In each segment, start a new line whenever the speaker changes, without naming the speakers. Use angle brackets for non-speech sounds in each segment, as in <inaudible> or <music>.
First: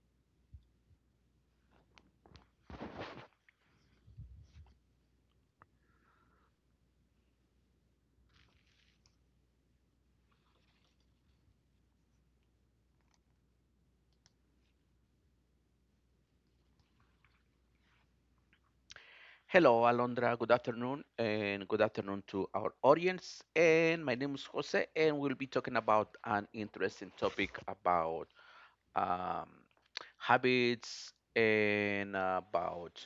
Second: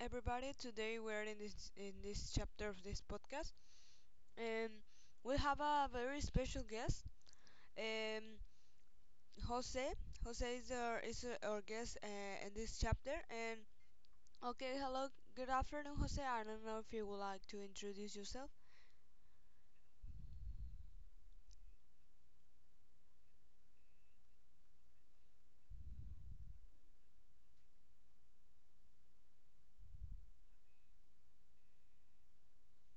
everybody. Today we're in this chapter of this podcast, and we have a very special guest, um, Jose. Jose is our guest in this chapter. And okay, hello, good afternoon, Jose. I don't know if you would like to introduce yourself.
Hello, Alondra. Good afternoon, and good afternoon to our audience. And my name is Jose, and we'll be talking about an interesting topic about um, habits and about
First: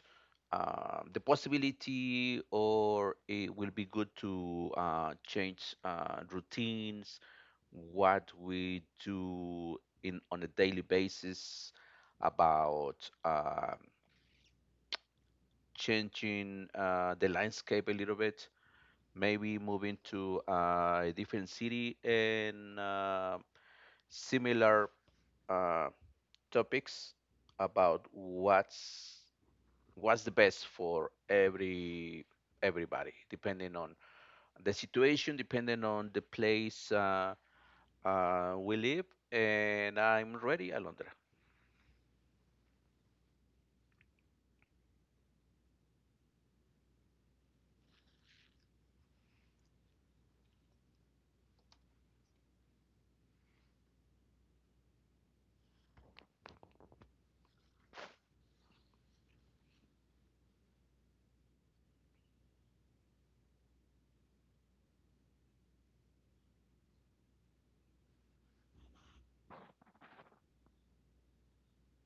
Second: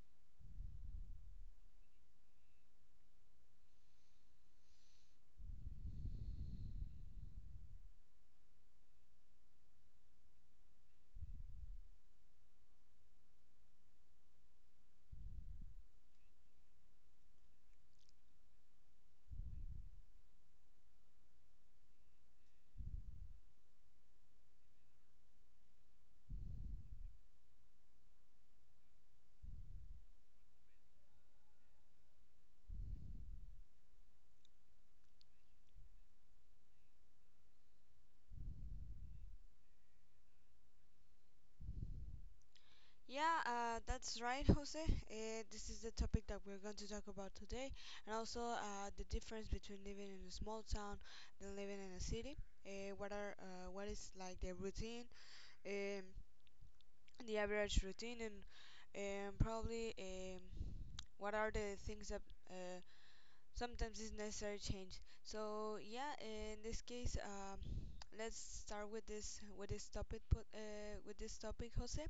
the possibility, or it will be good to change routines, what we do in on a daily basis about. Changing the landscape a little bit, maybe moving to a different city and similar uh, topics about what's the best for everybody, depending on the situation, depending on the place we live. And I'm ready, Alondra.
Yeah, that's right, <laughs> Jose. This is the topic that we're going to talk about today, and also the difference between living in a small town than living in a city. What is like the routine um, the average routine and probably what are the things that uh, sometimes is necessary change. So yeah, in this case, let's start with this topic, Jose.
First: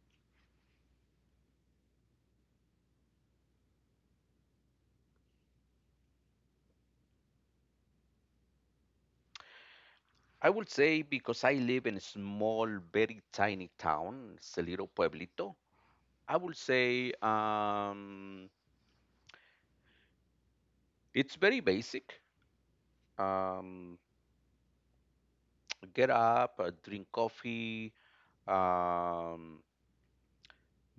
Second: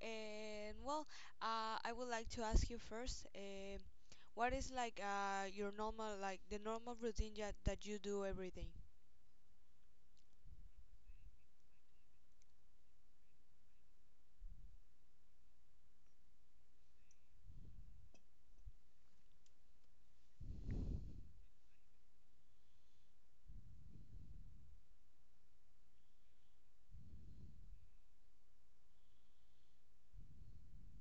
And well, I would like to ask you first. What is like your normal like the normal routine that you do every day?
I would say because I live in a small, very tiny town, it's a little pueblito. I would say it's very basic. Um, get up, drink coffee, um,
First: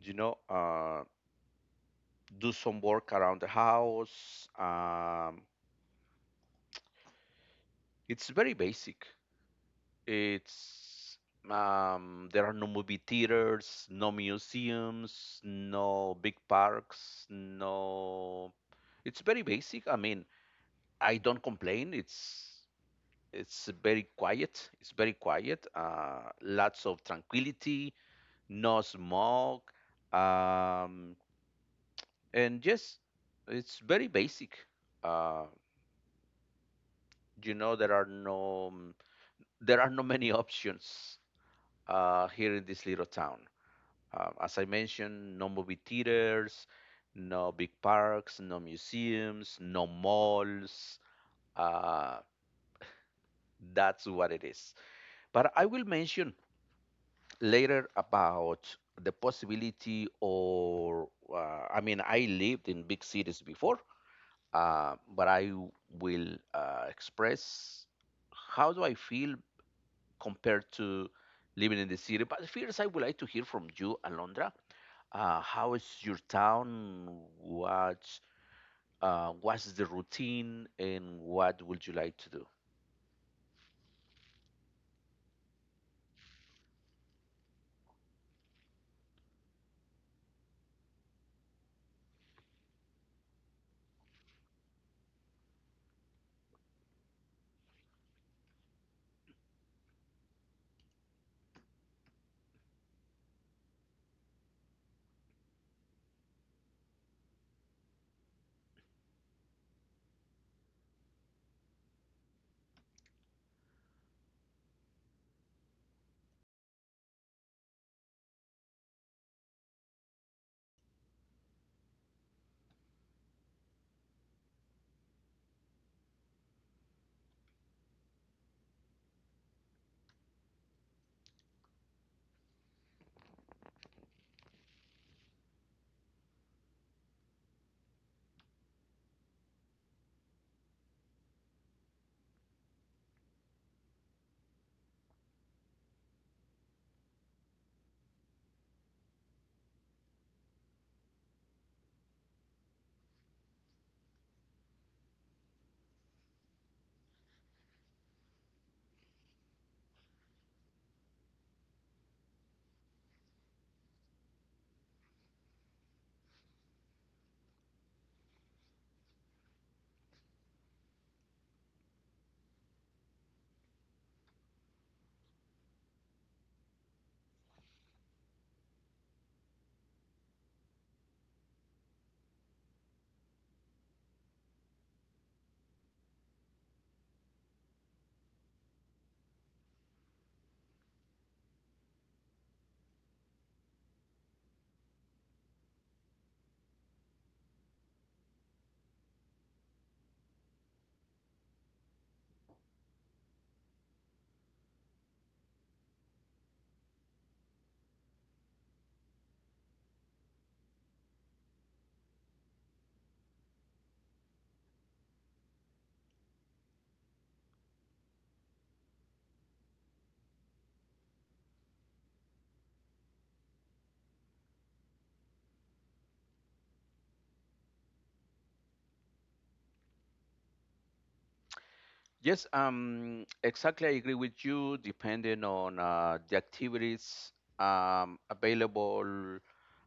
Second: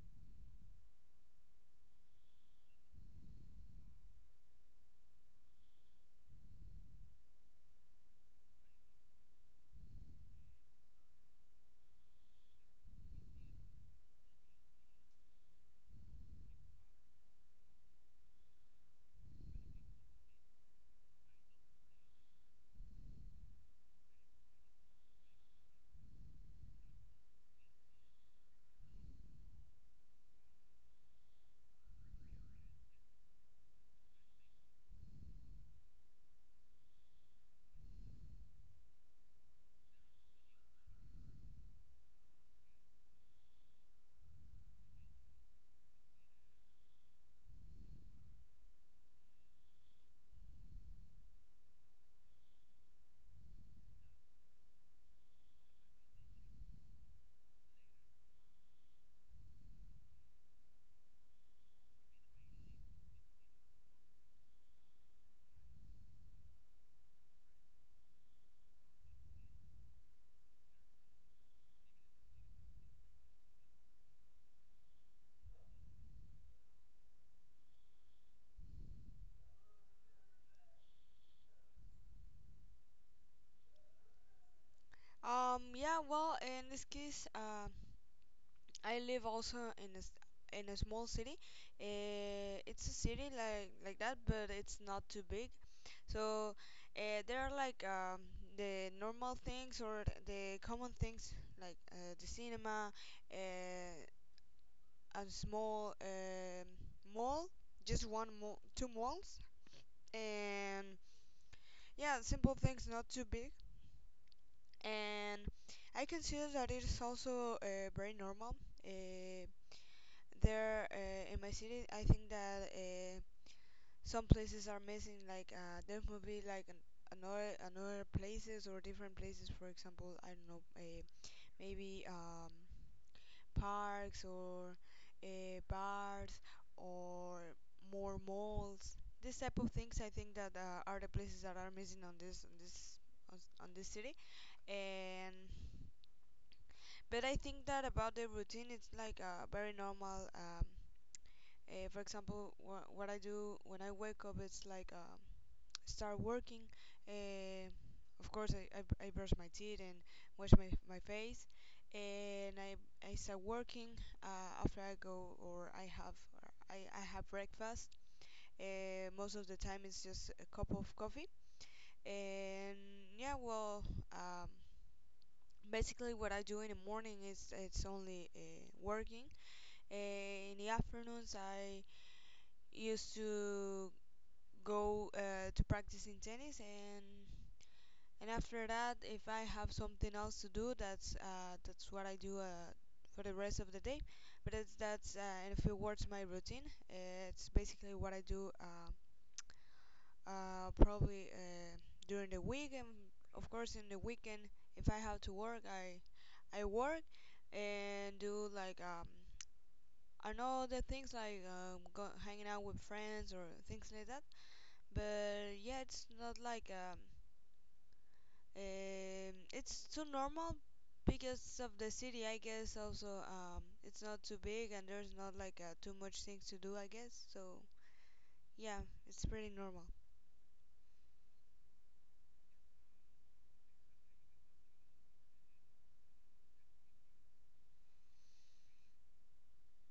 you know, uh, do some work around the house. It's very basic. It's there are no movie theaters, no museums, no big parks, no. It's very basic. I mean, I don't complain. It's very quiet. It's very quiet. Lots of tranquility, no smoke, um, and just it's very basic. Uh, you know, there are no there are no many <laughs> options here in this little town. As I mentioned, no movie theaters, no big parks, no museums, no malls. Uh, that's what it is. But I will mention later about the possibility. Or I mean, I lived in big cities before, but I will express how do I feel compared to living in the city. But first I would like to hear from you, Alondra. How is your town? What what's the routine, and what would you like to do?
Yeah, well, in this case, I live also in a small city. It's a city like that, but it's not too big. So there are like the normal things or the common things like the cinema, uh, a small mall, just one mall, two malls, and yeah, simple things, not too big. And I consider that it is also very normal. Uh, there In my city, I think that some places are missing like there must be like an, another places or different places, for example. I don't know, maybe parks or bars or more malls, this type of things. I think that are the places that are missing on this city. And but I think that about the routine, it's like very normal. For example, what I do when I wake up is like start working. Uh, of course, I brush my teeth and wash my face, and I start working after I go or I have breakfast. Most of the time, it's just a cup of coffee. And yeah, well, um, basically, what I do in the morning is it's only working. In the afternoons, I used to go to practicing tennis, and after that, if I have something else to do, that's what I do for the rest of the day. But it's that's in a few words, my routine. It's basically what I do, probably during the week, and of course in the weekend, if I have to work, I work and do like, I know, the things like go, hanging out with friends or things like that. But yeah, it's not like, it's too normal because of the city, I guess. Also, it's not too big and there's not like too much things to do, I guess. So yeah, it's pretty normal.
Yes, exactly. I agree with you. Depending on the activities available,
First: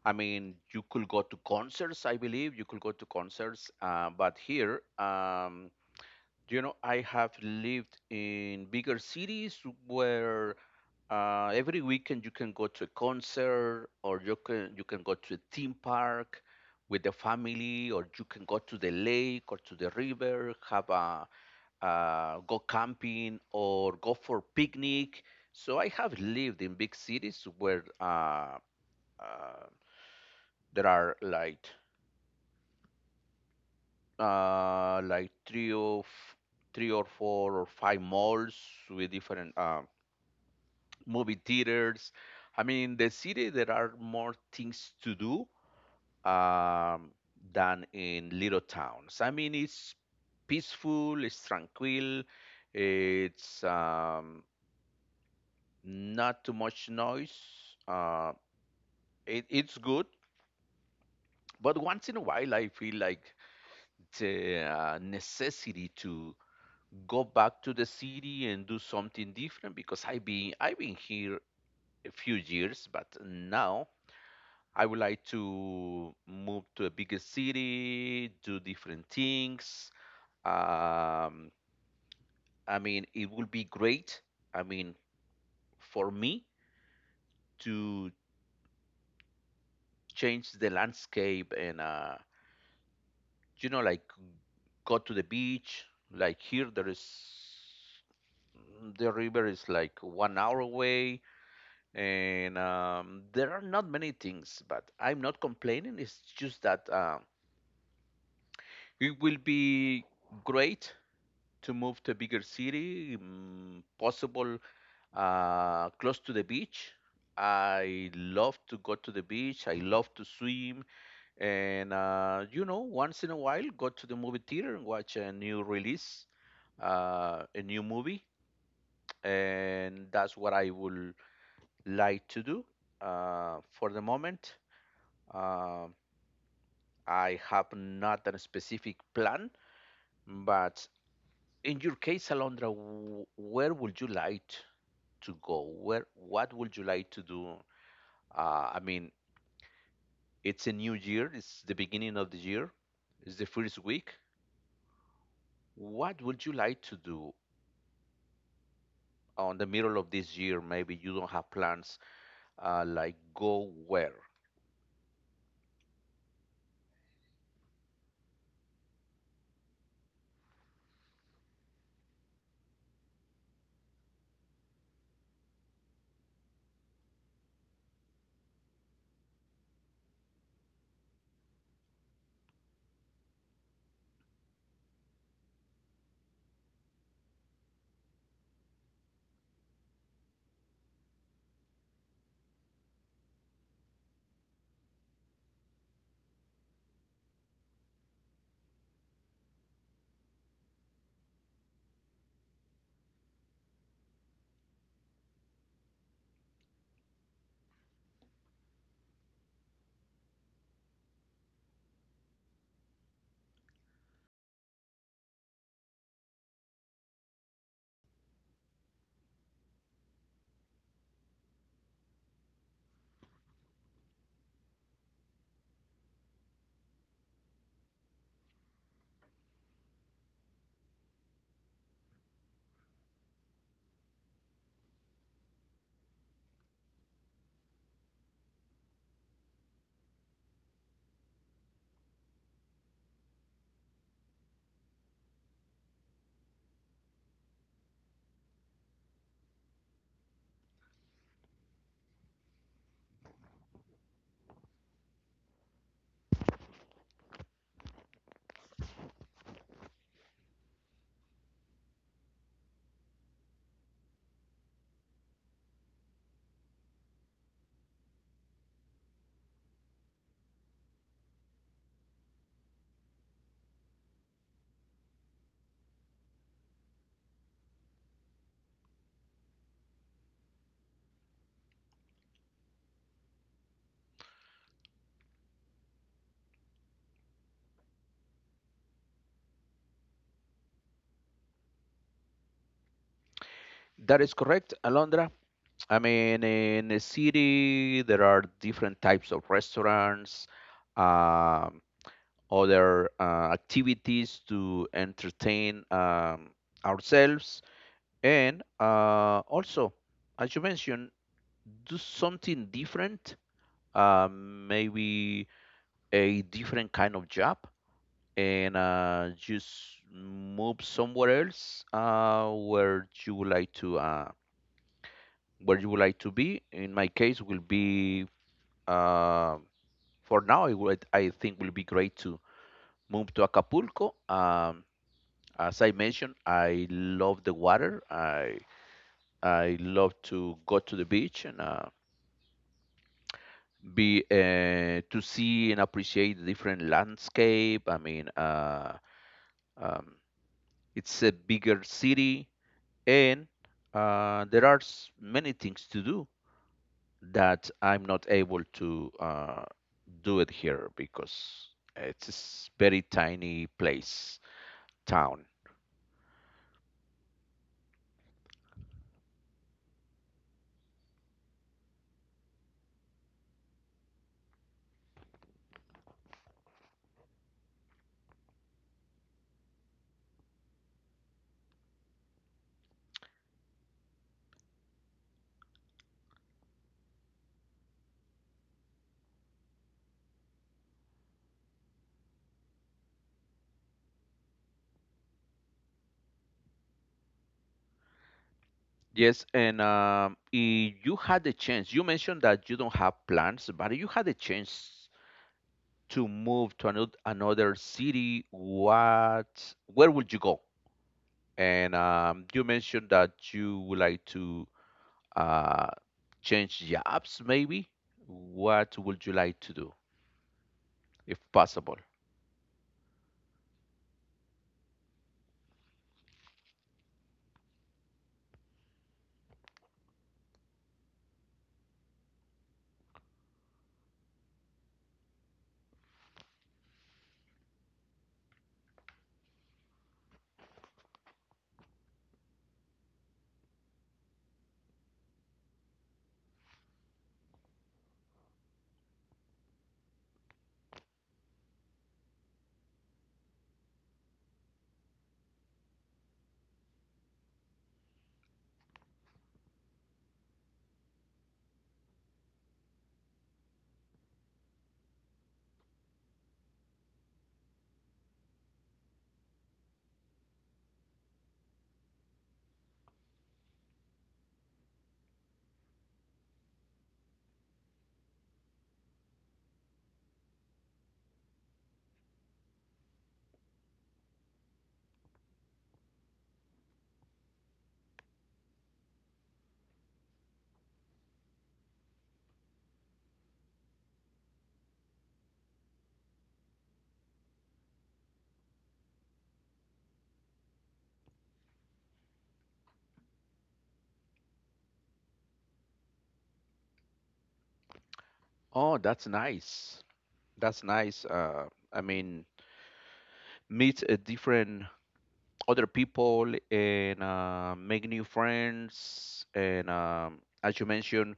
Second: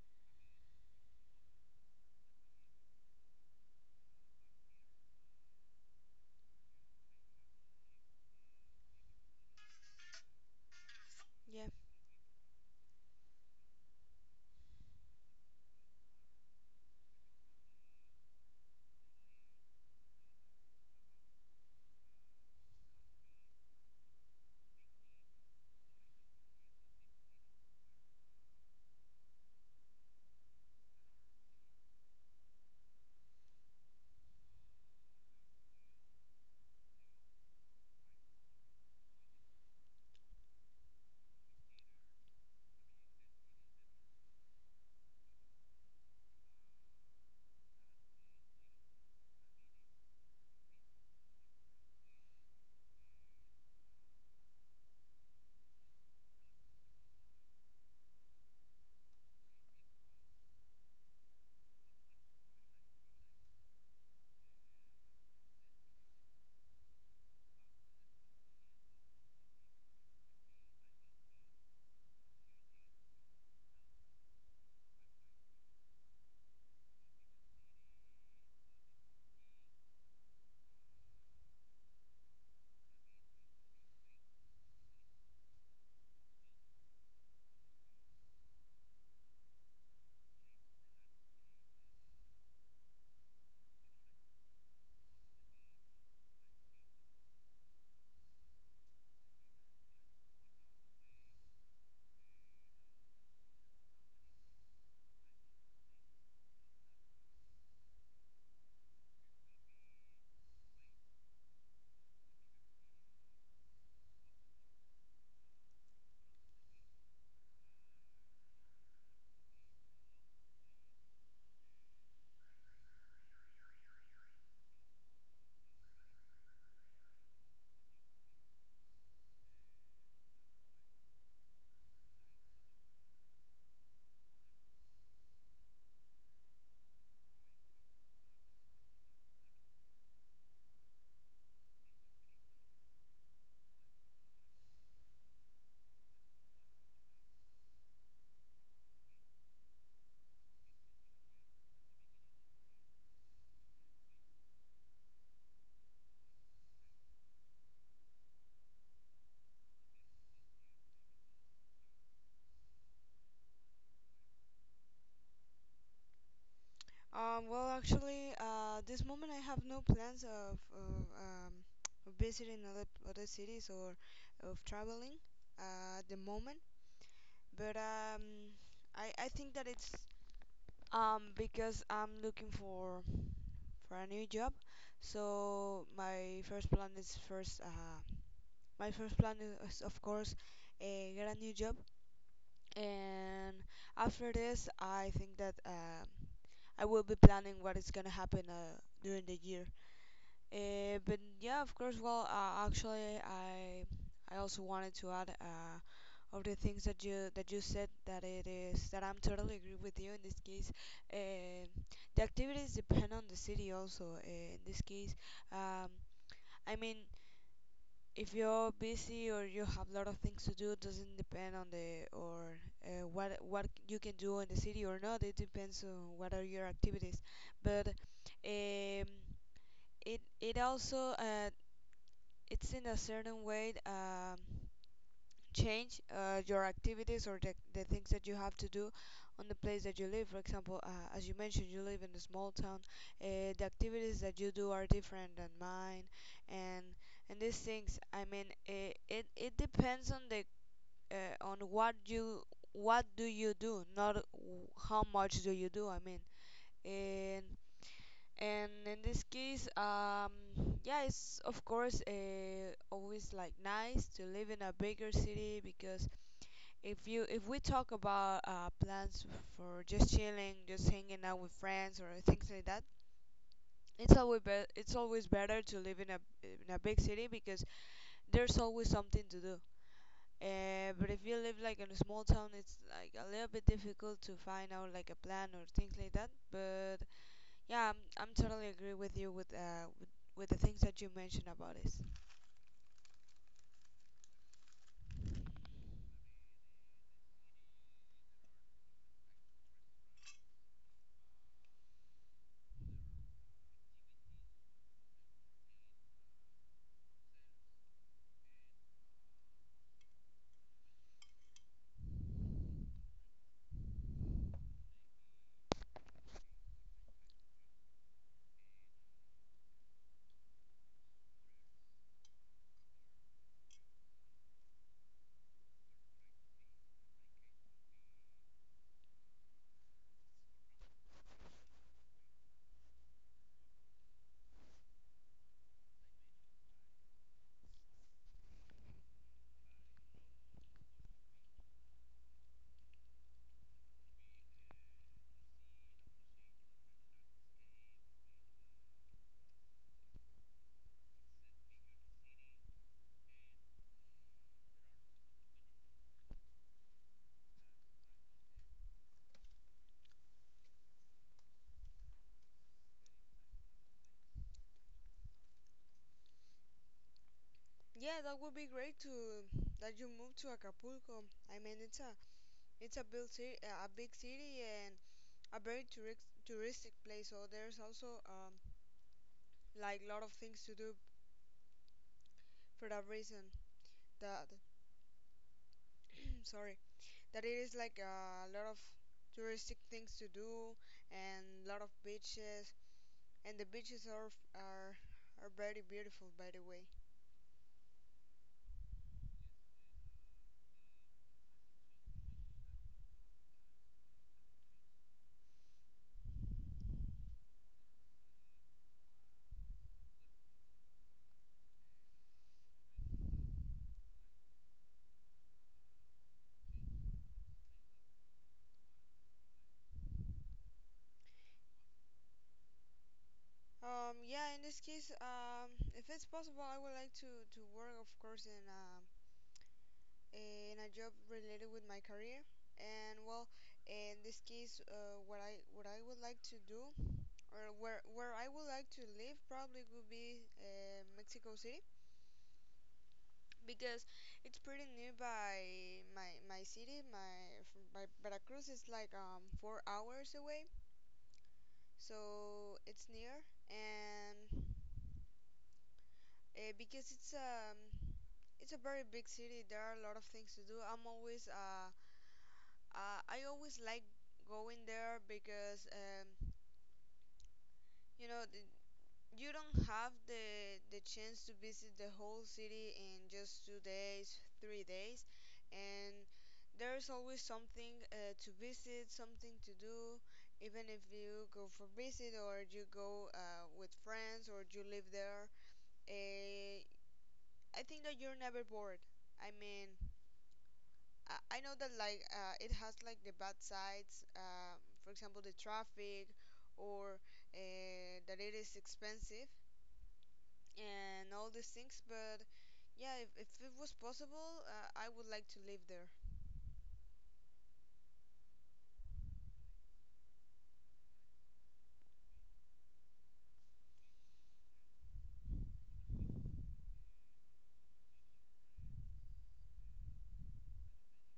I mean, you could go to concerts. I believe you could go to concerts, but here, I have lived in bigger cities where
Yeah.
every weekend you can go to a concert, or you can go to a theme park with the family, or you can go to the lake or to the river, have a go camping or go for picnic. So I have lived in big cities where uh, there are like three or four or five malls with different movie theaters. I mean, the city there are more things to do um, than in little towns. I mean, it's peaceful, it's tranquil, it's not too much noise. Uh, it's good, but once in a while, I feel like the necessity to go back to the city and do something different because I've been here a few years, but now I would like to move to a bigger city, do different things. Um, I mean, it would be great. I mean, for me to change the landscape and like go to the beach. Like here, there is the river is like 1 hour away, and there are not many things. But I'm not complaining. It's just that it will be great to move to a bigger city, possible close to the beach. I love to go to the beach. I love to swim, and once in a while, go to the movie theater and watch a new release, a new movie, and that's what I would like to do. For the moment, uh, I have not a specific plan, but in your case, Alondra, where would you like to go? Where, what would you like to do? I mean, it's a new year. It's the beginning of the year. It's the first week. What would you like to do on the middle of this year? Maybe you don't have plans. Like go where?
Well, actually, this moment I have no plans of visiting other cities or of traveling at the moment. But I think that it's because I'm looking for a new job. So my first plan is first, my first plan is, of course, get a new job. And after this, I think that I will be planning what is gonna happen during the year. But yeah, of course. Well, actually, I also wanted to add of the things that you said, that it is that I'm totally agree with you in this case. Uh, the activities depend on the city also. In this case, um, I mean, if you're busy or you have a lot of things to do, it doesn't depend on the or what you can do in the city or not. It depends on what are your activities. But um, it also it's in a certain way change your activities or the things that you have to do on the place that you live. For example, as you mentioned, you live in a small town. The activities that you do are different than mine, and these things. I mean, it depends on the uh, on what you, what do you do, not how much do you do. I mean, and in this case, yeah, it's of course always like nice to live in a bigger city because if you if we talk about plans for just chilling, just hanging out with friends or things like that, it's always it's always better to live in a big city because there's always something to do. But if you live like in a small town, it's like a little bit difficult to find out like a plan or things like that. But yeah, I'm totally agree with you with with the things that you mentioned about this.
That is correct, Alondra. I mean, in a city, there are different types of restaurants, um, other activities to entertain ourselves, and also, as you mentioned, do something different, maybe a different kind of job, and just move somewhere else where you would like to be. In my case, will be um for now. It would, I think, will be great to move to Acapulco. As I mentioned, I love the water. I love to go to the beach and be to see and appreciate the different landscape. I mean, um, it's a bigger city, and there are many things to do that I'm not able to, do it here because it's a very tiny place, town.
Yeah, that would be great to that you move to Acapulco. I mean, it's a big city, a big city, and a very tourist touristic place. So there's also like lot of things to do for that reason. That <clears throat> sorry, that it is like a lot of touristic things to do and lot of beaches, and the beaches are are very beautiful, by the way.
Yes, and if you had the chance, you mentioned that you don't have plans, but if you had the chance to move to another city, what, where would you go? And you mentioned that you would like to uh, change jobs, maybe. What would you like to do, if possible?
Yeah, in this case, if it's possible, I would like to work, of course, in a job related with my career. And well, in this case, what I would like to do, or where I would like to live, probably would be Mexico City because it's pretty nearby my city. My Veracruz is like 4 hours away, so it's near. And because it's a very big city. There are a lot of things to do. I always like going there because you know, you don't have the chance to visit the whole city in just 2 days, 3 days, and there's always something to visit, something to do. Even if you go for visit or you go with friends or you live there, uh, I think that you're never bored. I mean, I know that like it has like the bad sides, for example, the traffic, or that it is expensive and all these things. But yeah, if it was possible, I would like to live there.
Oh, that's nice. That's nice. I mean, meet a different other people and make new friends and as you mentioned,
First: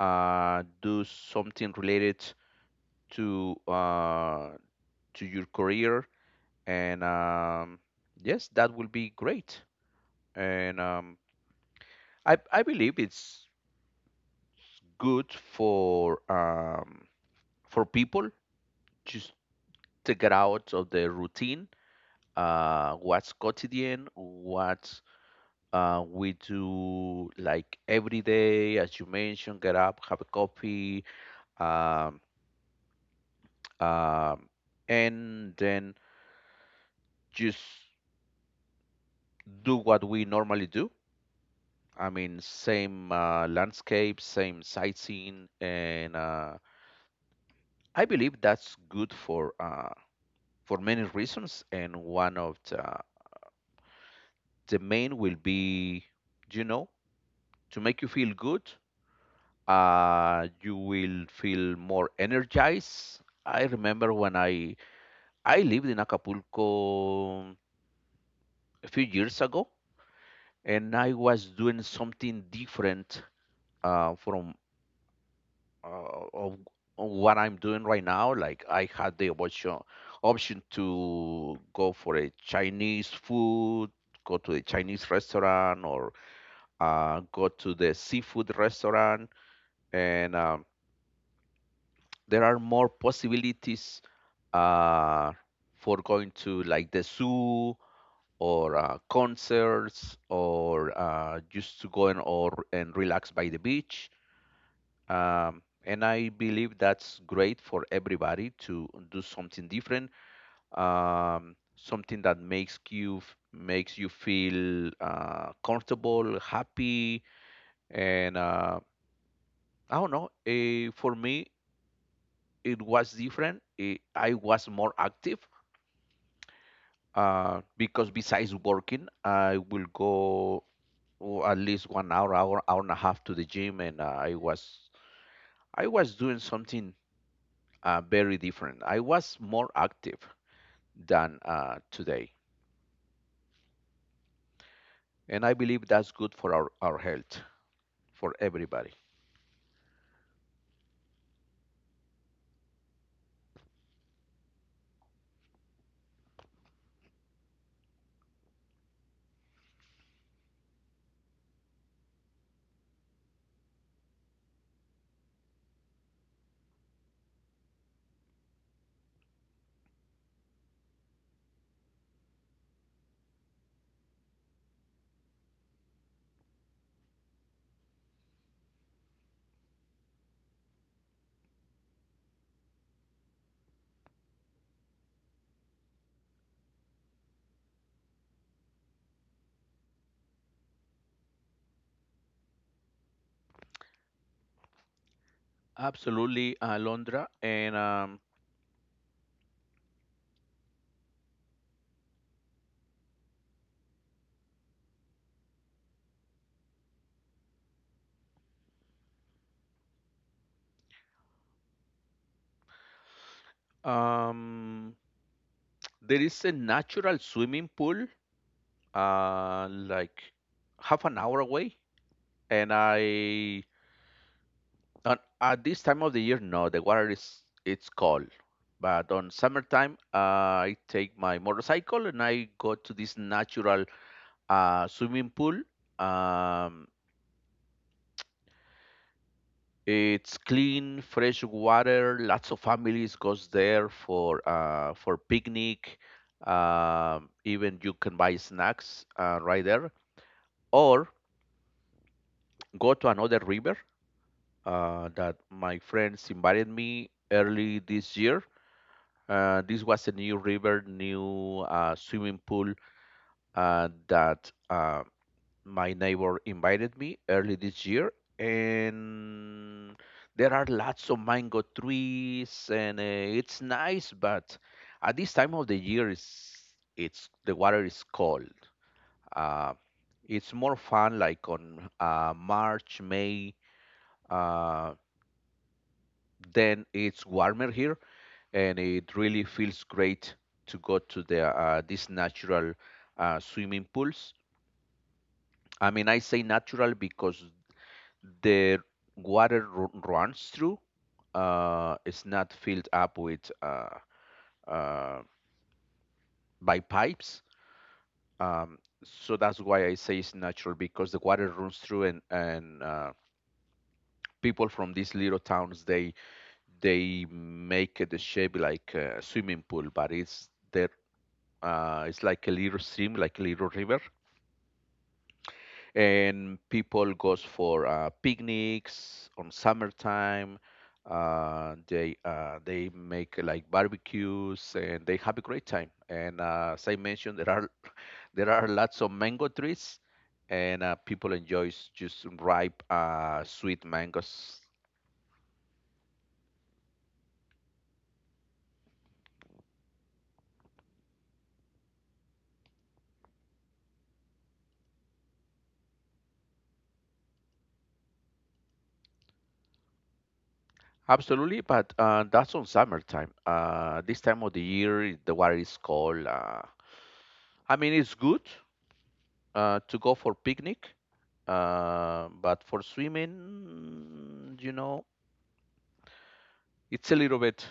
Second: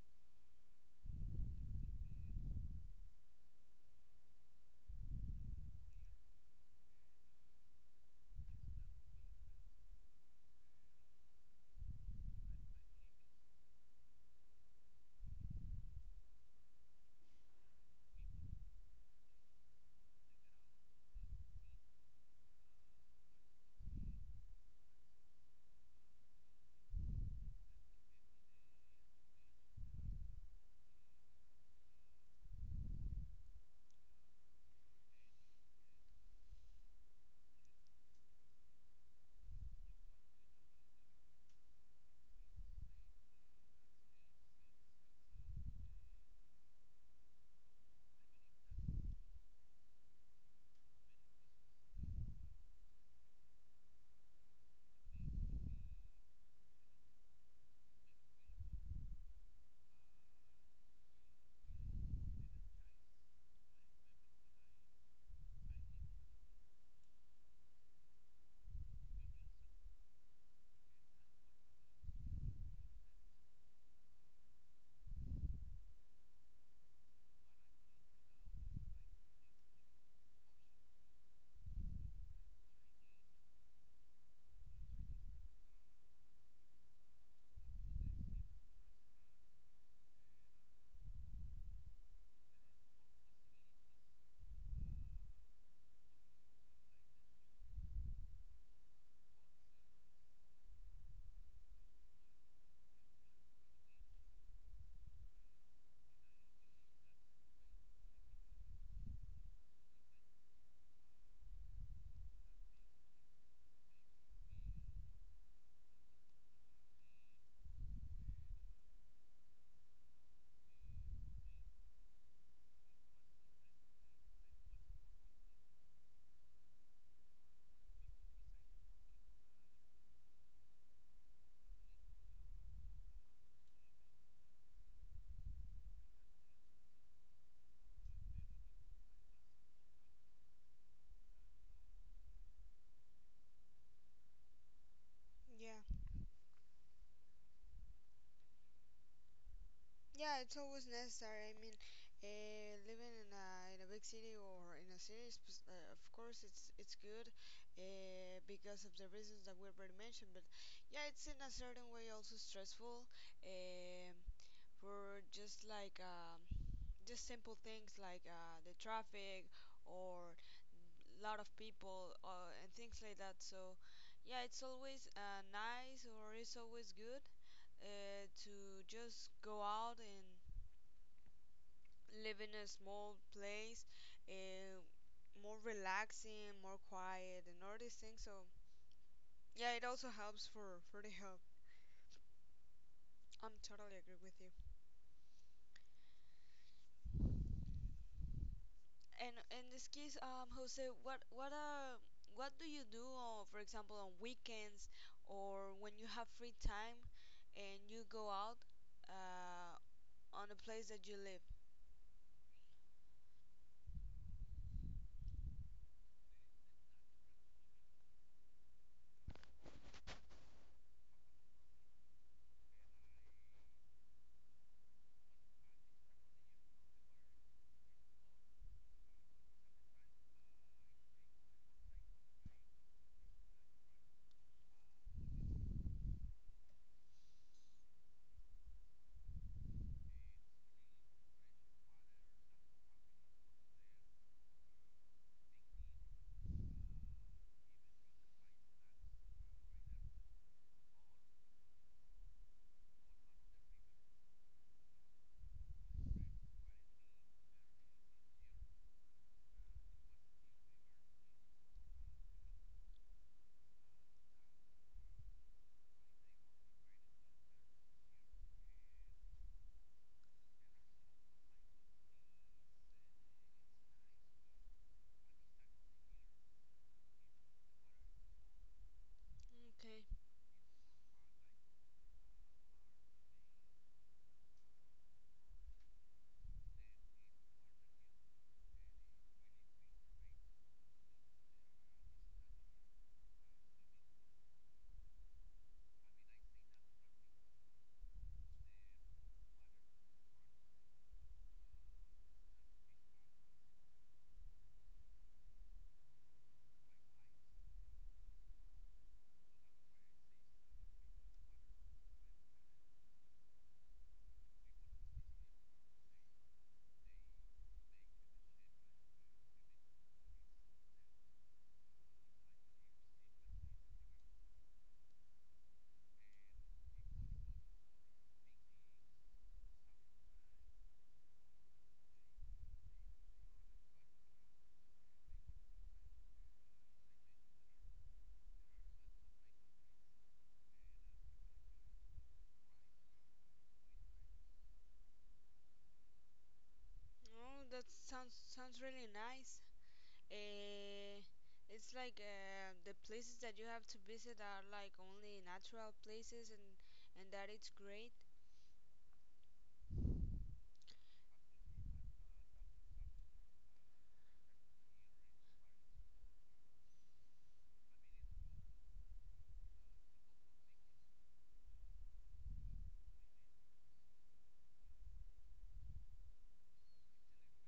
do something related to uh, to your career, and yes, that will be great. And I believe it's good for people just to get out of the routine, what's quotidian, what we do like every day. As you mentioned, get up, have a coffee, um, um, and then just do what we normally do. I mean, same landscape, same sightseeing, and I believe that's good for many reasons. And one of the main will be, you know, to make you feel good. You will feel more energized. I remember when I lived in Acapulco a few years ago, and I was doing something different from uh, of, of, what I'm doing right now. Like I had the option to go for a Chinese food, go to a Chinese restaurant, or go to the seafood restaurant, and there are more possibilities uh, for going to like the zoo or concerts or just to go and, or, and relax by the beach. And I believe that's great for everybody to do something different, something that makes you makes you feel comfortable, happy, and I don't know. For me, it was different. I was more active because besides working, I will go oh, at least 1 hour, hour, hour and a half to the gym, and I was doing something very different. I was more active than today, and I
Yeah,
believe that's good for our health for everybody.
yeah, it's always necessary. I mean, living in a big city or in a city, of course, it's good because of the reasons that we already mentioned. But yeah, it's in a certain way also stressful. Um, for just like just simple things like the traffic or lot of people and things like that. So yeah, it's always nice or it's always good to just go out and live in a small place, uh, more relaxing, more quiet, and all these things. So yeah, it also helps for the health. I'm totally agree with you.
Absolutely, Alondra, and
And in this case, Jose, what do you do, for example, on weekends or when you have free time and you go out uh, on the place that you live?
um, there is a natural swimming pool like half an hour away. and I at this time of the year, no, the water is it's cold. But on summertime, I take my motorcycle and I go to this natural swimming pool. Um, it's clean, fresh water. Lots of families goes there for picnic. Even you can buy snacks right there, or go to another river that my friends invited me early this year. This was a new river, new swimming pool that my neighbor invited me early this year. And there are lots of mango trees, and it's nice, but at this time of the year, it's the water is cold. Uh,
Okay.
it's more fun like on March, May. Uh, then it's warmer here, and it really feels great to go to the these natural swimming pools. I mean, I say natural because the runs through. It's not filled up with uh, by pipes. Um, so that's why I say it's natural, because the water runs through. And people from these little towns, they make the shape like a swimming pool, but it's the. It's like a little stream, like a little river, and people goes for picnics on summertime. They make like barbecues and they have a great time. And as I mentioned, there are <laughs> there are lots of mango trees, and people enjoys just ripe sweet mangoes.
Oh, that sounds sounds really nice. Uh, it's like the places that you have to visit are like only natural places, and that it's great.
Absolutely, but that's on summertime. This time of the year, the water is cold. I mean, it's good, to go for picnic, but for swimming, it's a little bit,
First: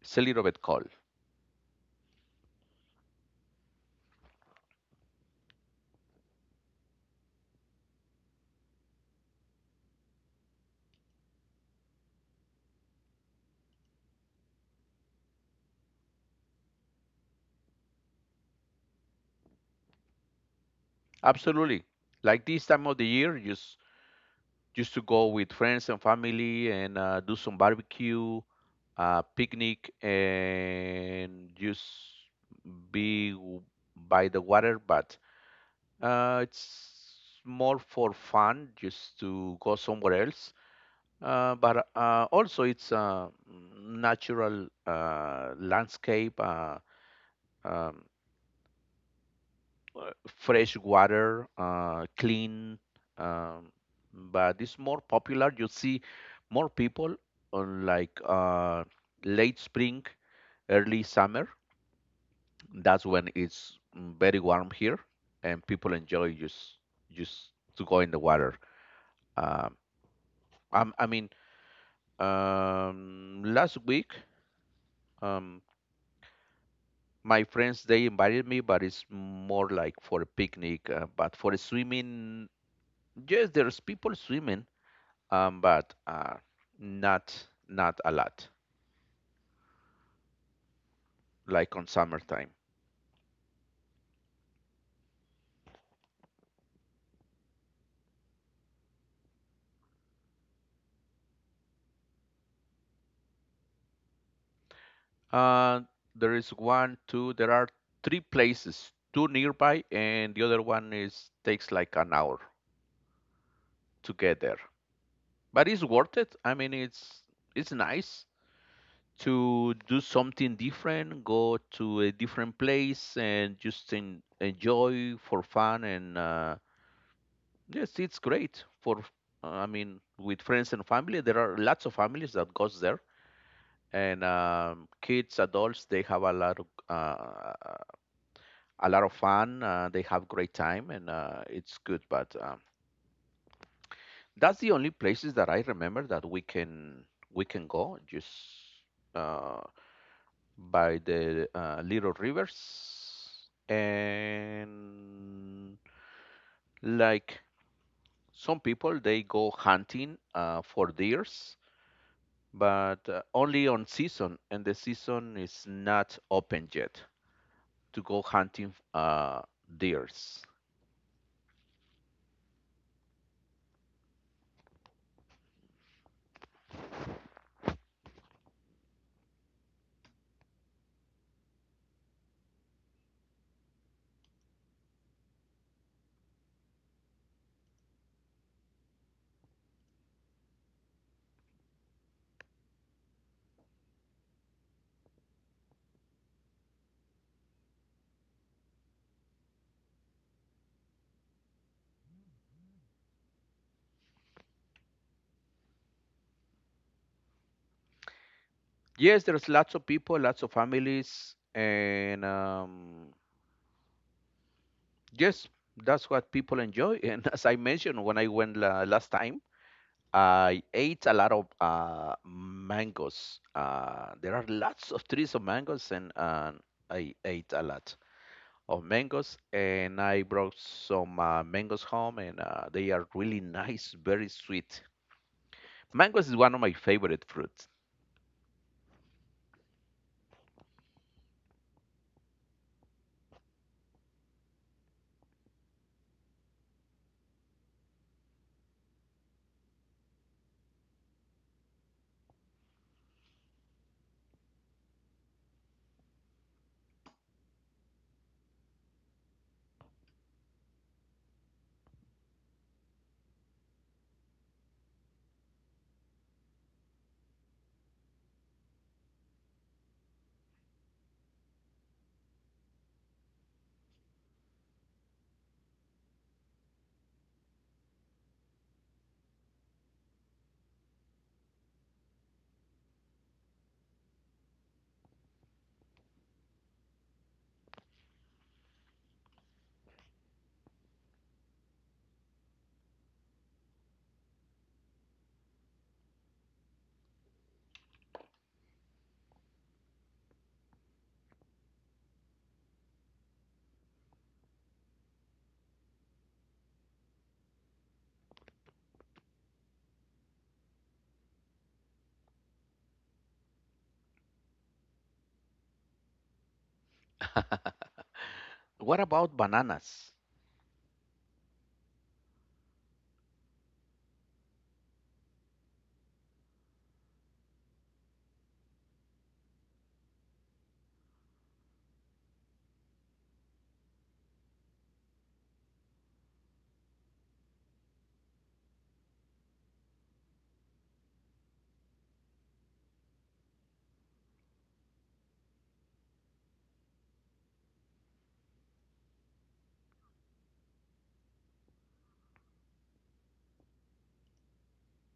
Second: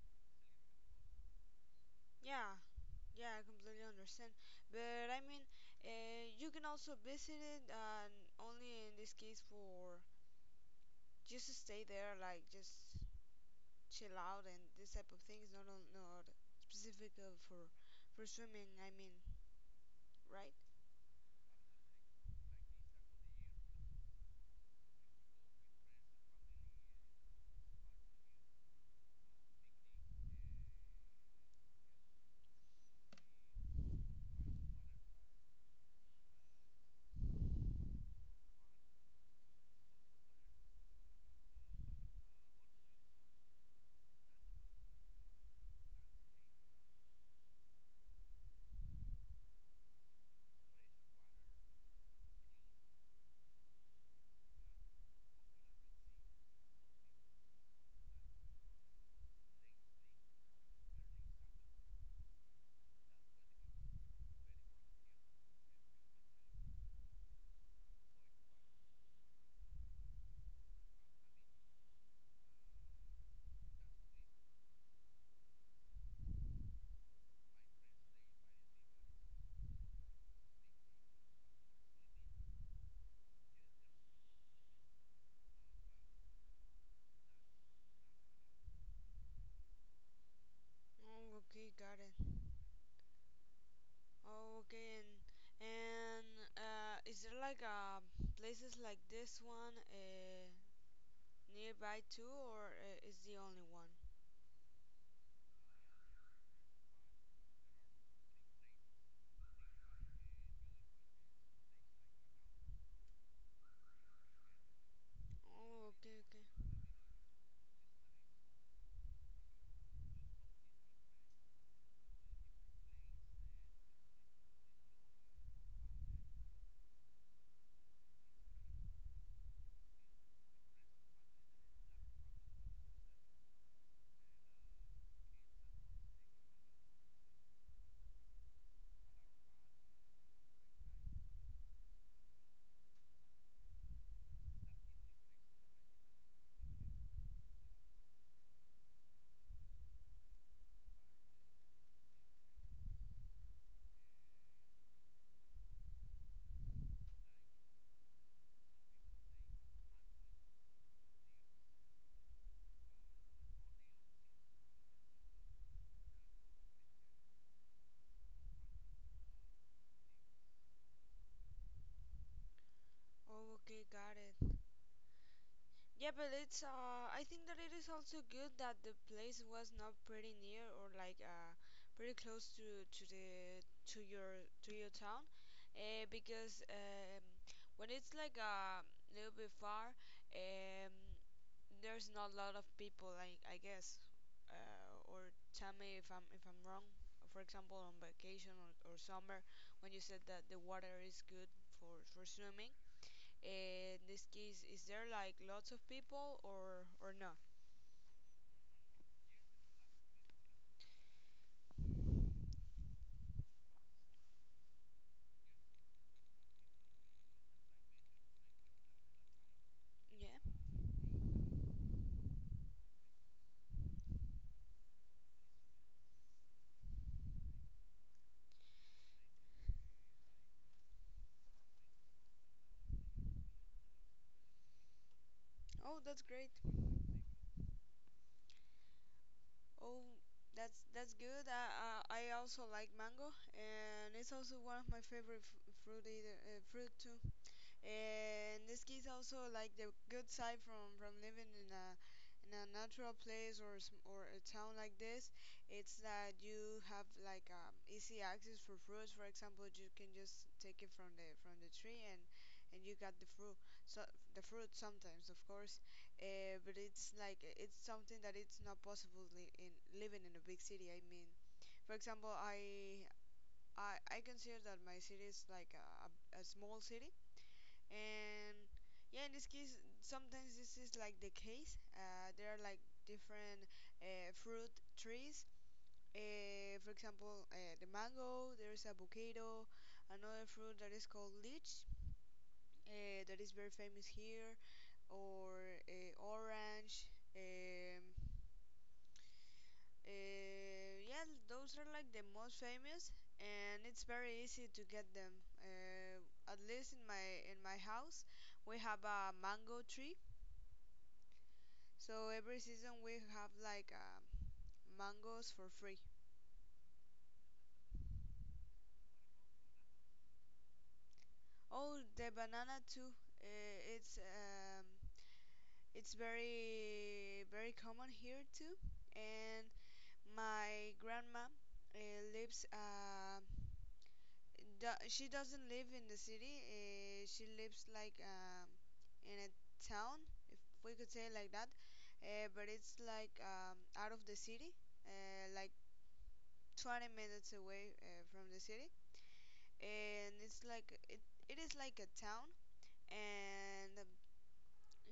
it's a little bit cold.
Yeah, Yeah, I completely understand. But I mean, you can also visit it, and only in this case for just to stay there, like just chill out and this type of things. Not on, not specific for swimming. I mean, right?
Absolutely. Like this time of the year, just to go with friends and family and do some barbecue, picnic, and just be w- by the water. But it's more for fun, just to go somewhere else. But also it's a natural landscape, um, fresh water, clean. Um, but it's more popular. You see more people on late spring, early summer. That's when it's very warm here, and people enjoy just to go in the water. Um, I'm- I mean, last week. Um, my friends they invited me, but it's more like for a picnic, but for swimming, yes, there's people swimming, but not not a lot,
Oh, okay,
like on
got it.
summertime.
Oh, okay, and and is there like places like this one nearby too, or is the only one?
uh there is one two, there are three places, two nearby, and the other one is takes like an hour to get there. But it's
Oh,
worth
okay,
it. i
okay.
mean it's nice to do something different, go to a different place, and just enjoy for fun. And yes, it's great for. I mean, with friends and family, there are lots of families that goes there, and kids, adults, they have a lot of fun. They have great time, and it's good. But that's the only places that I remember that we can go. Just uh, by the little rivers and like some people they go hunting for deers, but only on season, and the season is not open yet to go hunting, deers.
Oh, okay, got it. Yeah, but it's I think that it is also good that the place was not pretty near or like pretty close to your town because when it's like a little bit far, um there's not a lot of people, like I guess, or tell me if I'm wrong. For example, on vacation, or summer, when you said that the water is good for swimming, in this case, is there like lots of people or not?
Yes, there's lots of people, lots of families, and yes, that's what people enjoy. <laughs> And as I mentioned, when I went last time,
Yeah.
I ate a lot of mangoes. There are lots of trees of mangoes, and I ate a lot of mangoes. And I brought some mangoes home, and they are really nice, very sweet.
Oh, that's
Mangoes is
great.
one of my favorite fruits.
Oh, that's good. I also like mango, and it's also one of my favorite fruit either, fruit too. And this gives also like the good side from living in a natural place or or a town like this. It's that you have like easy access for fruits. For example, you can just take it from the tree and you got the fruit. So the fruit sometimes of course, but it's like it's something that it's not possible in living in a big city, I mean. For example, I consider that my city is like a small city. And yeah, in this case, sometimes this is like the case. There are like different fruit trees. For example, the mango, there is avocado, another fruit that is called lychee, that is very famous here, or orange. Yeah, those are like the most famous, and it's very easy to get them. uh, at least in my house, we have a mango tree. So every season we have like mangoes for free.
What about bananas?
Oh, the banana too. It's it's very common here too. And my grandma uh, lives. She doesn't live in the city. She lives like in a town, if we could say it like that. But it's like out of the city, like 20 minutes away from the city. And it's like it is like a town. And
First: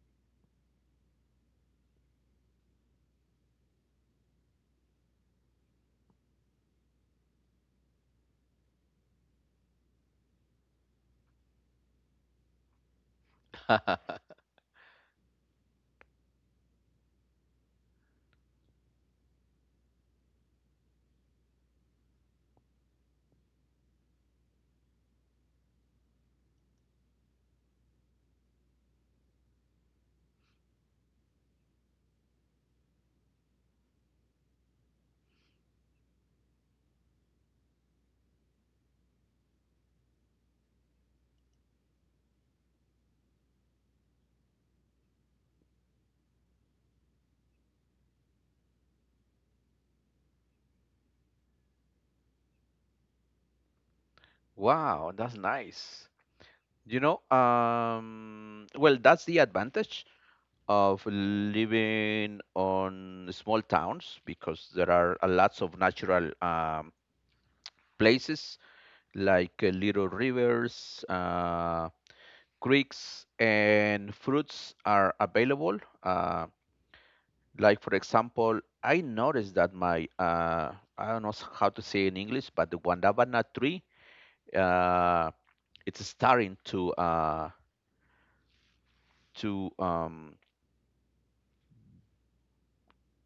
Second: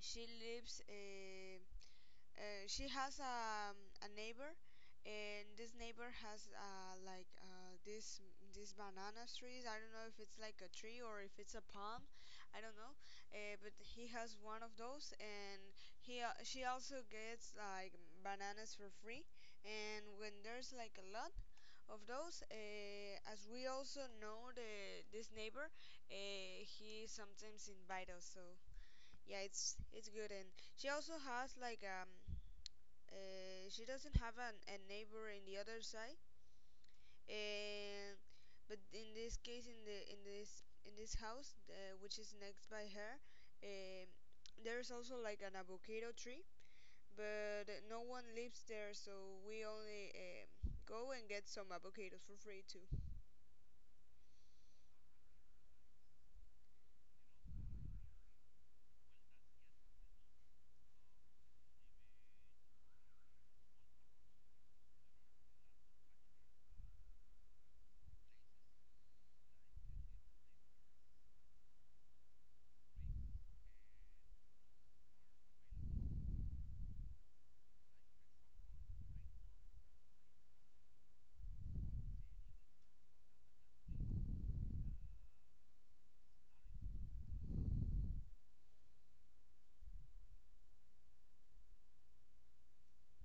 she lives she has a neighbor, and this neighbor has like this these banana trees. I don't know if it's like a tree or if it's a palm, I don't know. Uh, but he has one of those. And he she also gets like bananas for free. And when there's like a lot of those, as we also know the this neighbor, he sometimes invite us. So yeah, it's good. And she also has like she doesn't have a neighbor in the other side. And but in this case, in the in this house, which is next by her, um, there's also like an avocado tree, but no one lives there, so we only go and get some avocados for free too.
Wow, that's nice. You know, well, that's the advantage of living on small towns, because there are a lots of natural places like little rivers, creeks, and fruits are available. Like, for example, I noticed that I don't know how to say in English, but the guandabana tree, uh, it's starting to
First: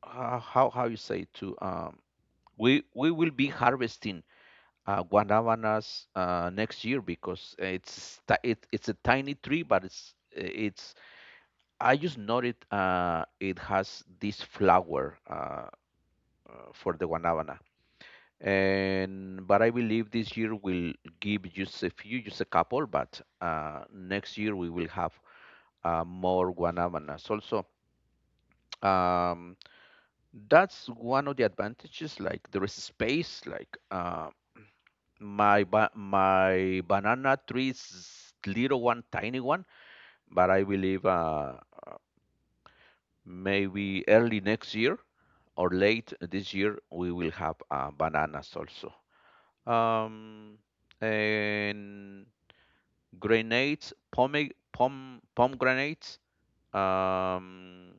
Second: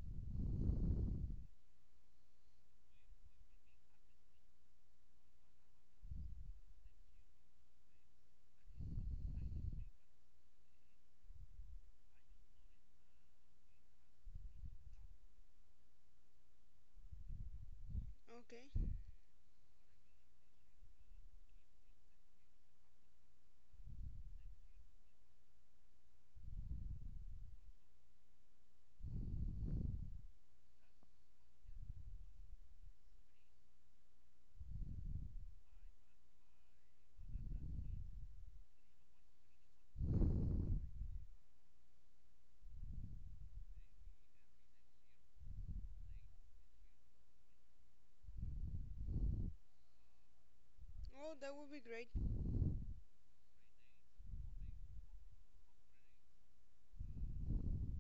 how you say, to, we will be harvesting guanabanas next year, because it's a tiny tree, but it's I just noticed it has this flower, for the guanabana,
Okay.
and but I believe this year will give just a few, just a couple, but next year we will have more guanabanas. Also, um, that's one of the advantages. Like there is space. Like my banana tree is little one, tiny one, but I believe maybe early next year, or late this year we will have bananas also. um,
Oh, that would be great.
and grenades, pomegranates. um,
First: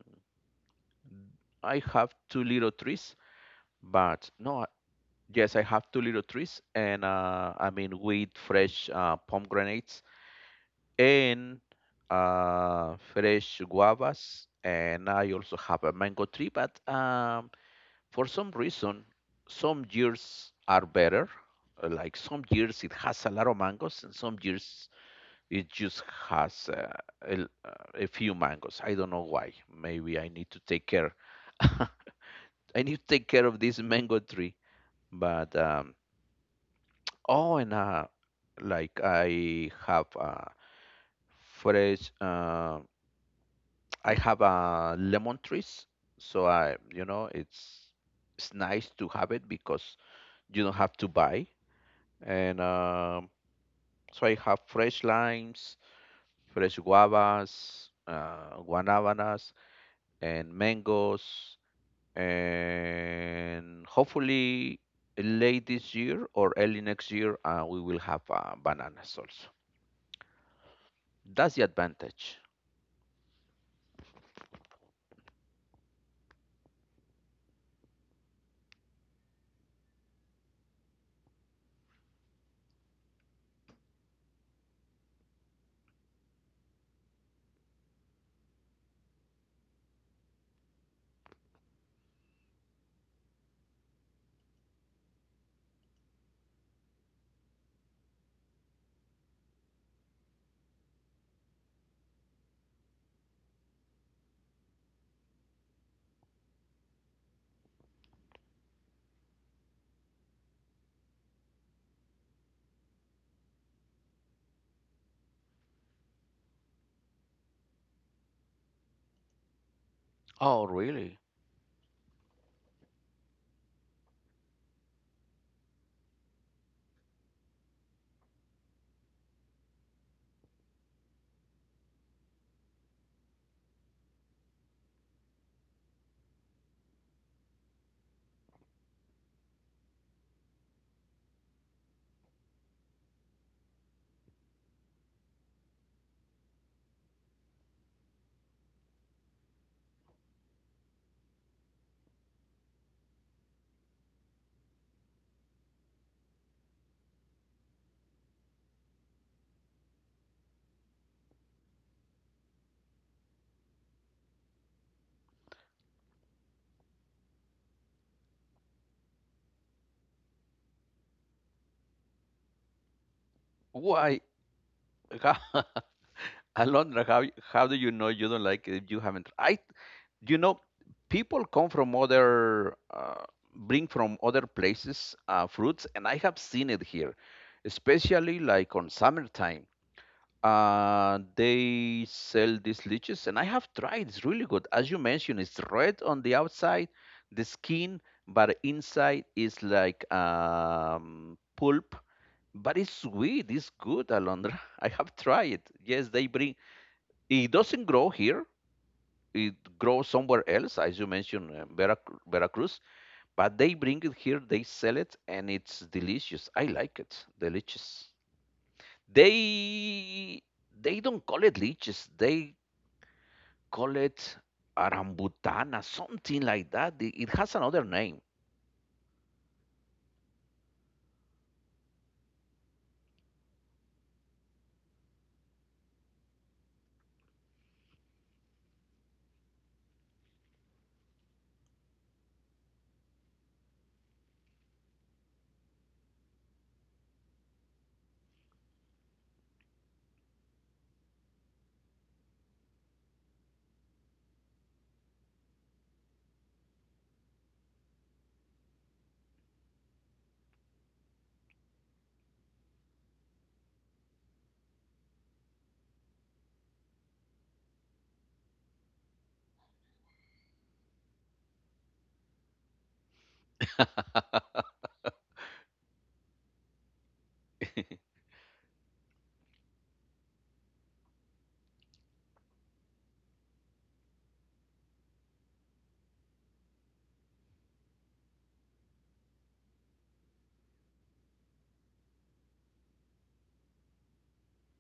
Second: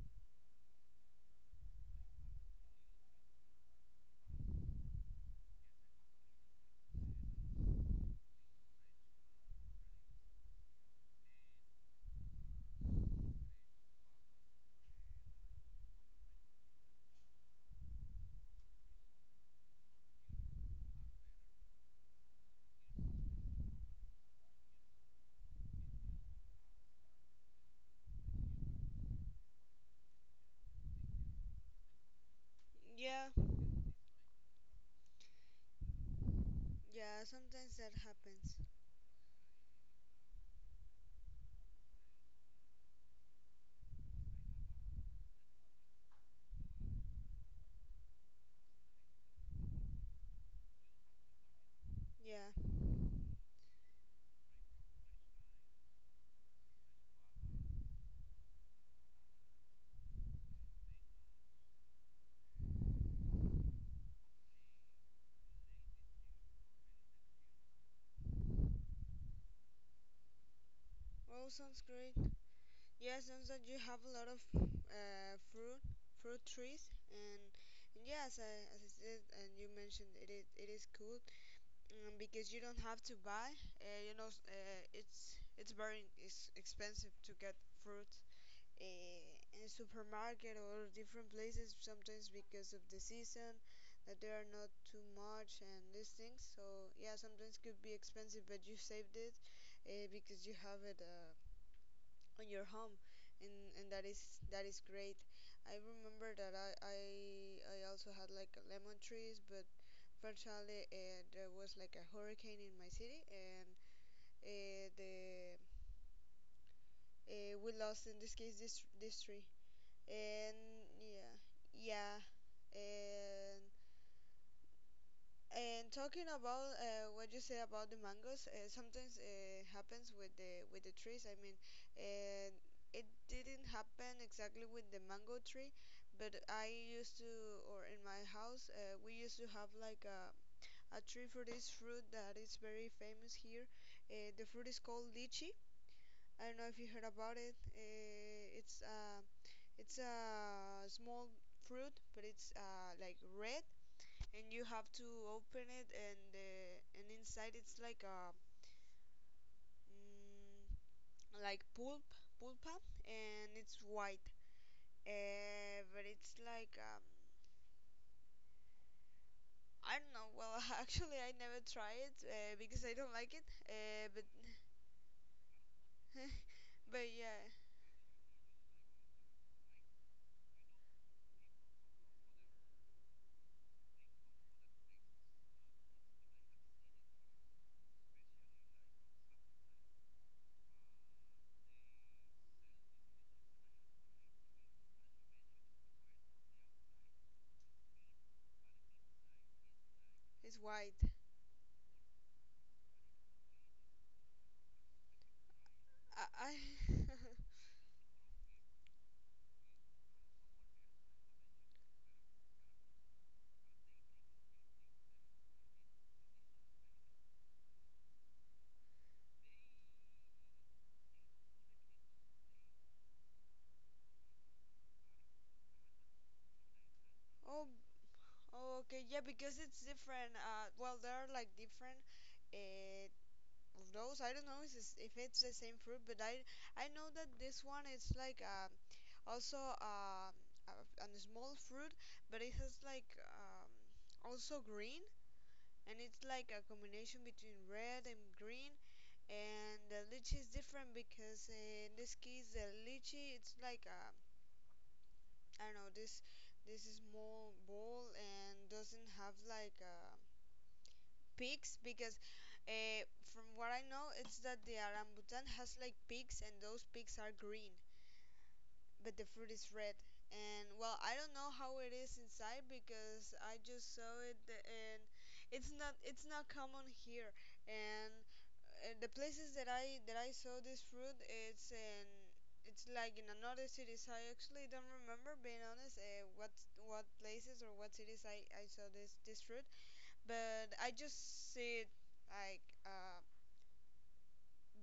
I have two little trees, but no, yes, I have two little trees, and I mean, with fresh pomegranates, and fresh guavas, and I also have a mango tree, but for some reason, some years are better. Like some years it has a lot of mangoes, and some years it just has a few mangoes. I don't know why. Maybe I need to take care. <laughs> I need to
Yeah,
take care of this mango tree. But
yeah.
oh, and
Sometimes that happens.
like I have fresh. I have lemon trees, so I, you know, it's nice to have it, because you don't have to buy. And
Yeah.
so I have fresh limes, fresh guavas, guanabanas, and mangoes, and hopefully late this year or early next year we will have bananas also.
Well,
That's the
sounds great.
advantage.
Yeah, sounds that you have a lot of uh, fruit fruit trees. And yeah, as as I said and you mentioned, it is cool. Um, because you don't have to buy. You know, it's very expensive to get fruit in supermarket or different places sometimes because of the season, that there are not too much and these things. So yeah, sometimes could be expensive, but you saved it because you have it on your home. And that is great. I remember that I also had like lemon trees, but fortunately there was like a hurricane in my city. And the we lost in this case this this tree. And
Oh, really?
yeah, yeah. and And talking about what you say about the mangoes, sometimes happens with the trees, I mean. Uh, it didn't happen exactly with the mango tree, but I used to, or in my house, we used to have like a tree for this fruit that is very famous here. The fruit is called lychee. I don't know if you heard about it. It's a small fruit, but it's like red, and you have to open it and inside it's like a mm, like pulp, pulpa, and it's white. Uh, but it's like I don't know well. <laughs> Actually, I never try it, because I don't like it. Uh,
Why?
but
<laughs> How,
<laughs> but
Alondra,
yeah,
how do you know you don't like it if you haven't? I, you know, people come from other bring from other places fruits, and I have seen it here, especially like on summertime. They sell these leeches, and I have tried, it's really good. As you mentioned, it's red on the outside, the skin, but inside is like
it's white.
pulp. But it's sweet, it's good, Alondra. <laughs> I have tried it, yes, they bring,
I
it doesn't grow here, it grows somewhere else, as you mentioned, Veracruz, but they bring it here, they sell it, and it's delicious. I like it. Delicious. They they don't call it leeches, they call it arambutana, something like that. It
<laughs>
has
oh.
another name.
Oh, okay, yeah, because it's different. Uh, well, there are like different uh, of those. I don't know if it's the same fruit, but I know that this one is like also a, a small fruit, but it has like also green, and it's like a combination between red and green. And the lychee is different, because in this case the lychee, it's like I don't know. This is small ball and doesn't have like a pigs, because uh, from what I know, it's that the orangutan has like pigs, and those pigs are green, but the fruit is red. And well, I don't know how it is inside, because I just saw it, and it's not common here. And
<laughs>
the places that I saw this fruit, it's in it's like in another cities. I actually don't remember, being honest, what places or what cities I saw this this fruit. But I just see it like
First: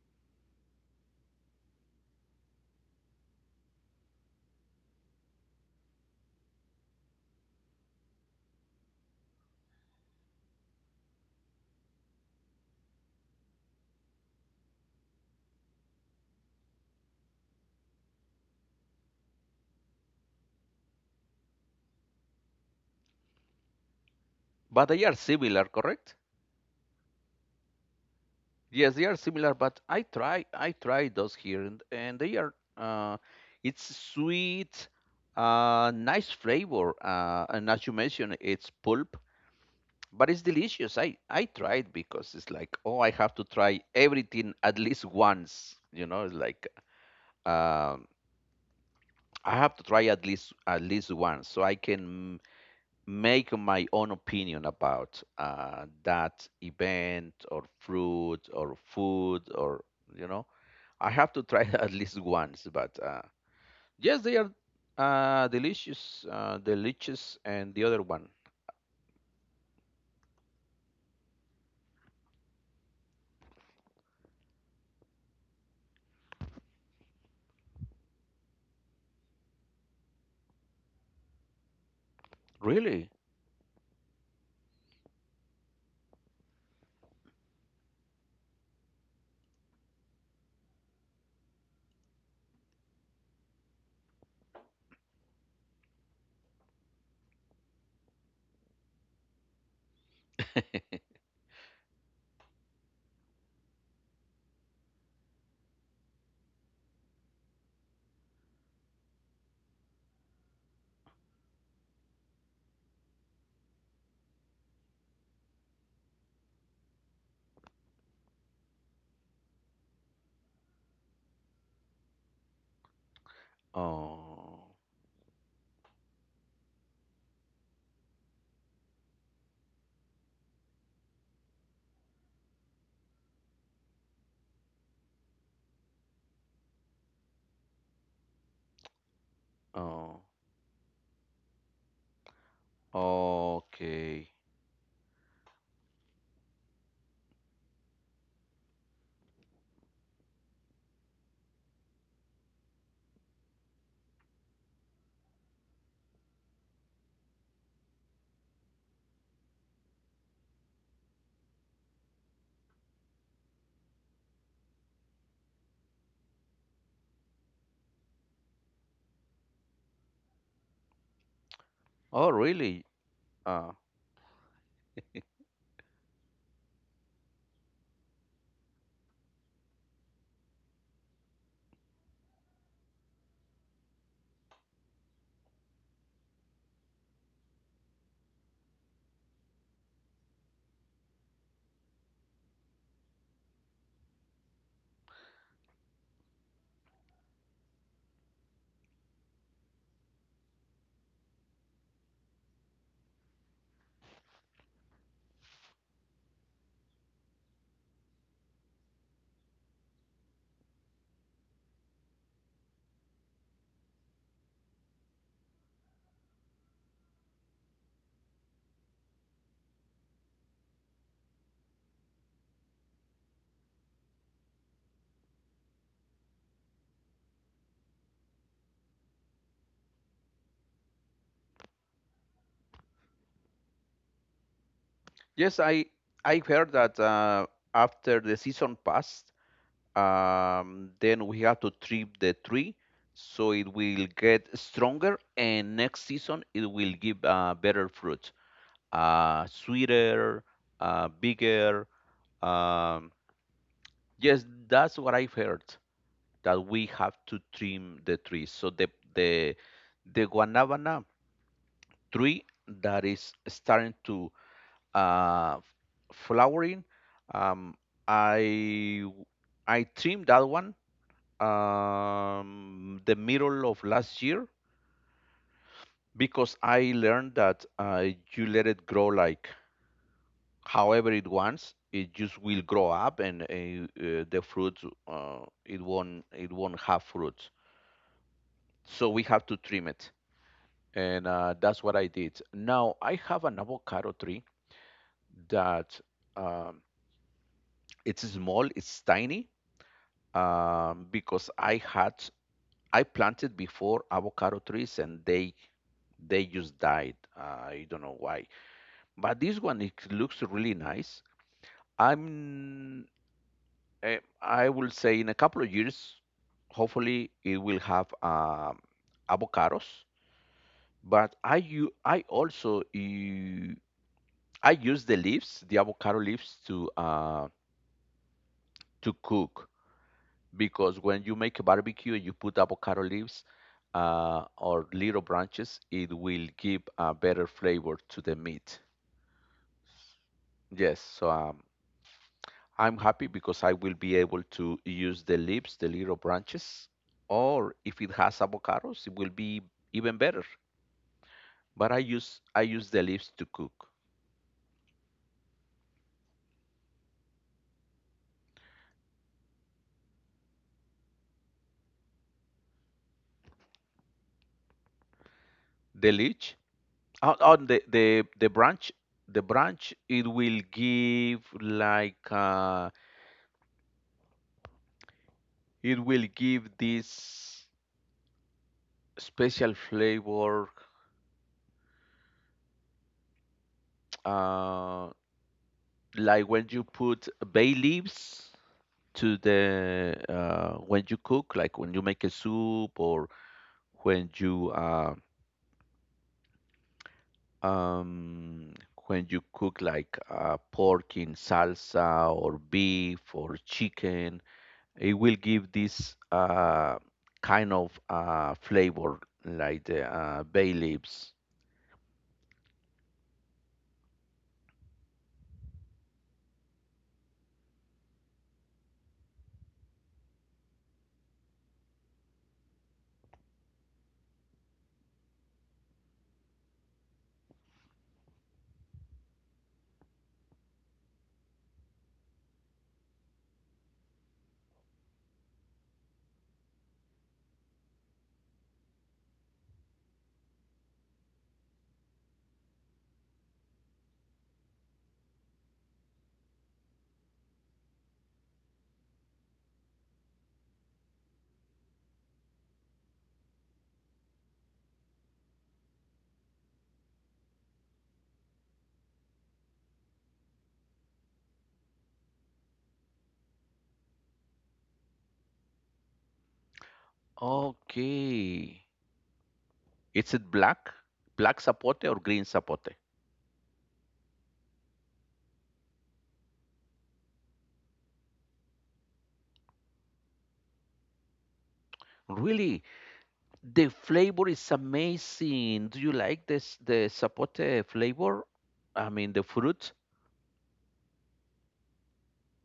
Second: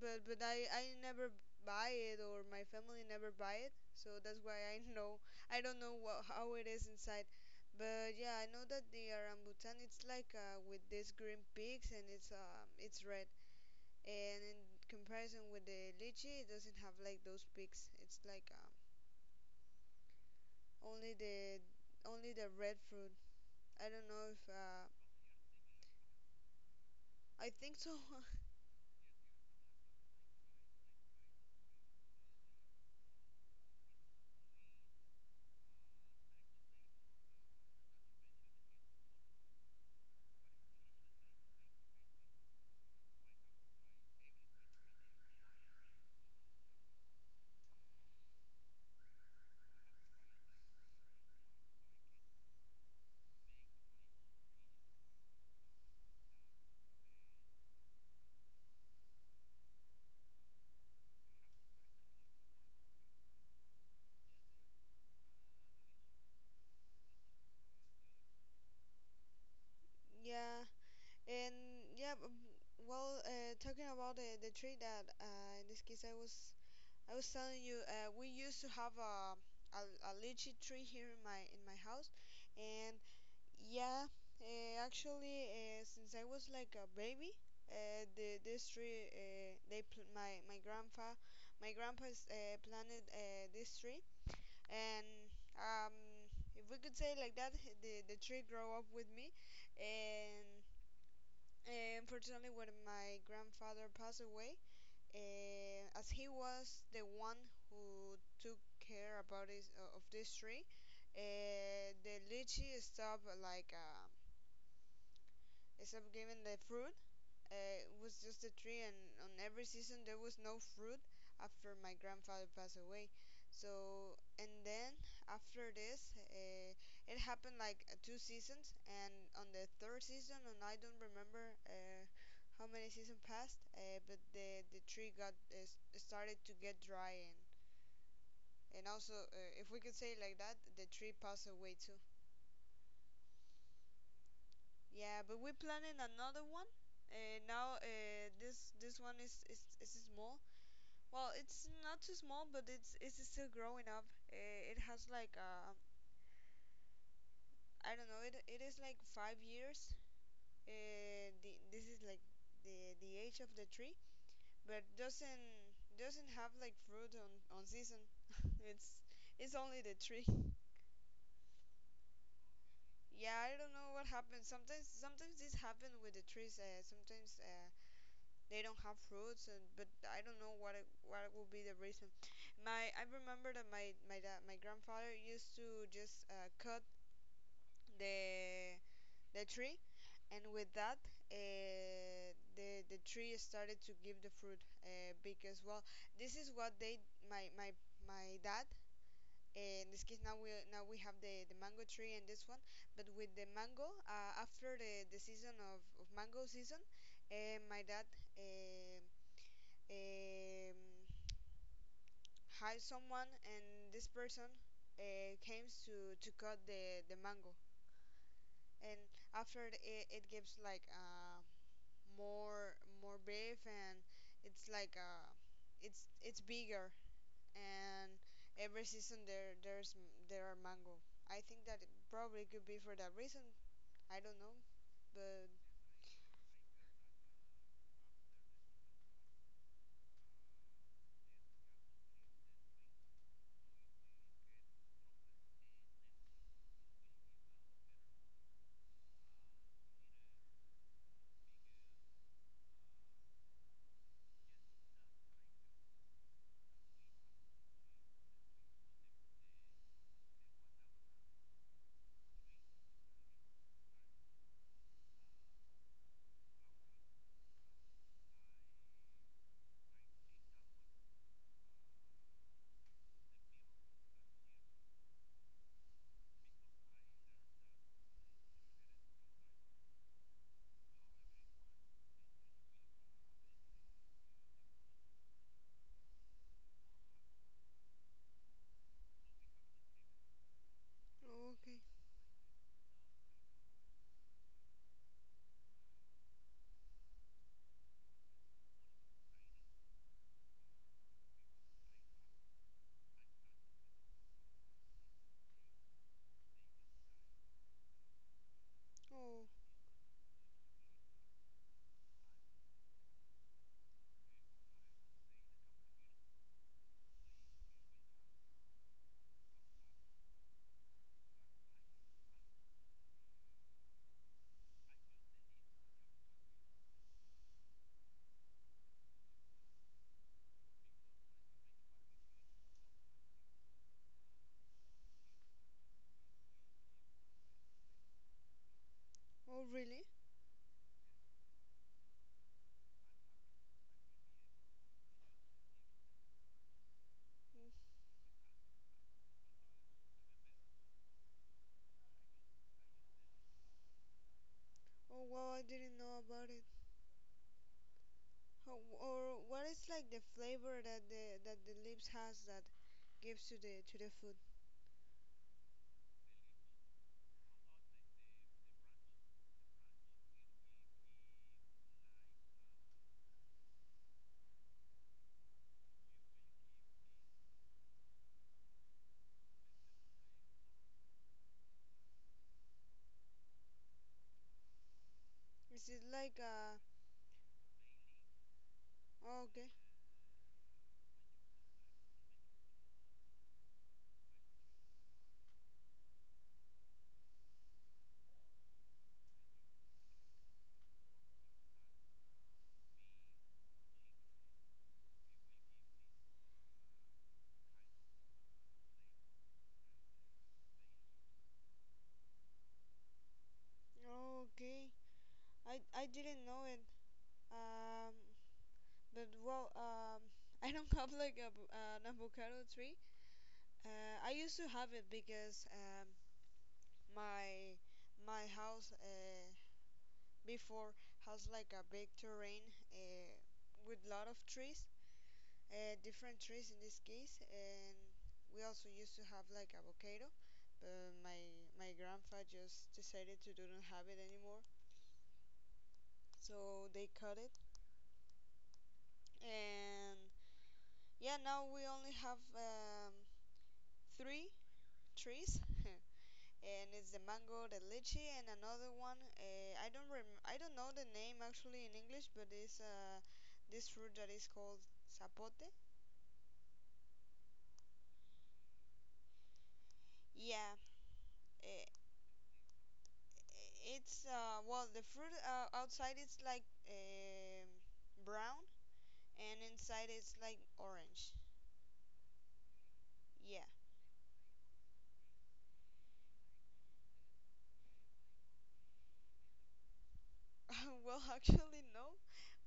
but I never buy it, or my family never buy it, so that's why I <laughs> know I don't know what, how it is inside. But yeah, I know that the orangutan, it's like with these green peaks, and it's red. And in comparison with the lychee, it doesn't have like those peaks. It's like only the only the red fruit. I don't know if
But they are similar, correct?
I think so. <laughs>
Yes, they are similar, but I try those here, and they are it's sweet, nice flavor, and as you mentioned, it's pulp, but it's delicious. I tried, because it's like, oh, I have to try everything at least once. You know, it's like um, I have to try at least once, so I can make my own opinion about that event or fruit or food or you know. I have to try <laughs> at least once, but yes, they are delicious, delicious, and the other one
Yeah. And yeah, well, talking about the tree that in this case I was telling you, we used to have a a lychee tree here in my house. And
really.
yeah, actually since I was like a baby, the this tree they pl- my grandpa my grandpa's planted this tree. And um, if we could say like that, the tree grow up with me. And unfortunately, when my grandfather passed away, as he was the one who took care about of this tree, the lychee stopped like stopped giving the fruit. Uh, it was just a tree, and on every season there was no fruit after my grandfather passed away. So, and
Oh,
then after this, it happened like two seasons, and on the third season, and I don't remember how many season passed, but the tree got started to get dry, and also if we could say it
oh,
like that, the tree passed away too.
okay.
Yeah, but we're planning another one. Now this this one is is small. Well, it's not too small, but it's still growing up. It has like I don't know. It is like 5 years. This is like the age of the tree, but doesn't have like fruit on season. <laughs> it's it's only the tree.
Oh, really?
Yeah, I don't
Uh,
know what happened. Sometimes sometimes this happens with the trees. Sometimes they don't have fruits. And but I don't know what would be the reason. My I remember that my dad, my grandfather, used to just cut the the tree, and with that the tree started to give the fruit, because well this is what they my my my dad. In this case, now we have the mango tree and this one. But with the mango, after the season of mango season, my dad uh, um, hire someone, and this person came to cut the mango. And after it, it gives like more more beef, and it's like it's bigger. And every season there are mango. I think that it probably could be for that reason. I don't know, but
yes, I heard that after the season passed, then we have to trim the tree, so it will get stronger, and next season it will give better fruit, sweeter, bigger. Um, yes, that's what I've heard, that we have to trim the trees. So the guanabana tree that is starting to uh, flowering, um, I I trimmed that one the middle of last year, because I learned that you let it grow like however it wants, it just will grow up, and the fruits uh, it won't have fruits, so we have to trim it. And
oh, okay.
that's what I did. Now I have an avocado tree that um, it's small, it's tiny, because I planted before avocado trees, and they just died, I don't know why. But
Oh,
this one, it looks really nice. i'm I will say in a couple of years, hopefully it will have avocados. But I u- I also u- I use the leaves, the avocado leaves, to cook, because when you make a barbecue and you put avocado leaves or little branches, it will give a better flavor to the meat.
oh really.
Yes, so I'm happy, because I will be able to use the leaves, the little branches, or if it has avocados, it will be even better. But I use the leaves to cook.
Oh wow, I didn't know about it. How, or what is like the flavor that the leaves has that gives to the food?
The leech on, the branch, the branch it will give like it will give this special flavor, uh,
Is it like
like when
uh?
you put bay leaves to
Oh, okay.
the when you cook, like when you make a soup, or when you uh, um, when you cook like pork in salsa, or beef, or chicken, it will give this kind of flavor like the bay leaves.
Okay, I didn't know it. Um, but well, um, <laughs> I don't have like an avocado tree. Uh, I used to have it because my my house before has like a big terrain uh with lot of trees, different trees in this case. And we also used to have like avocado, but my grandpa just decided to do not have it anymore, so they cut it. And yeah, now we only have three trees. <laughs> And it's the mango, the lychee, and another one. I don't I don't know the name actually in English, but it's this fruit that is called zapote.
Okay, is it
Yeah,
black, black
uh,
sapote or green sapote?
it's well the fruit outside is like brown, and inside it's like orange.
Really,
Yeah.
the flavor is amazing. Do you like this the sapote flavor? I mean the fruit.
<laughs> Well, actually no,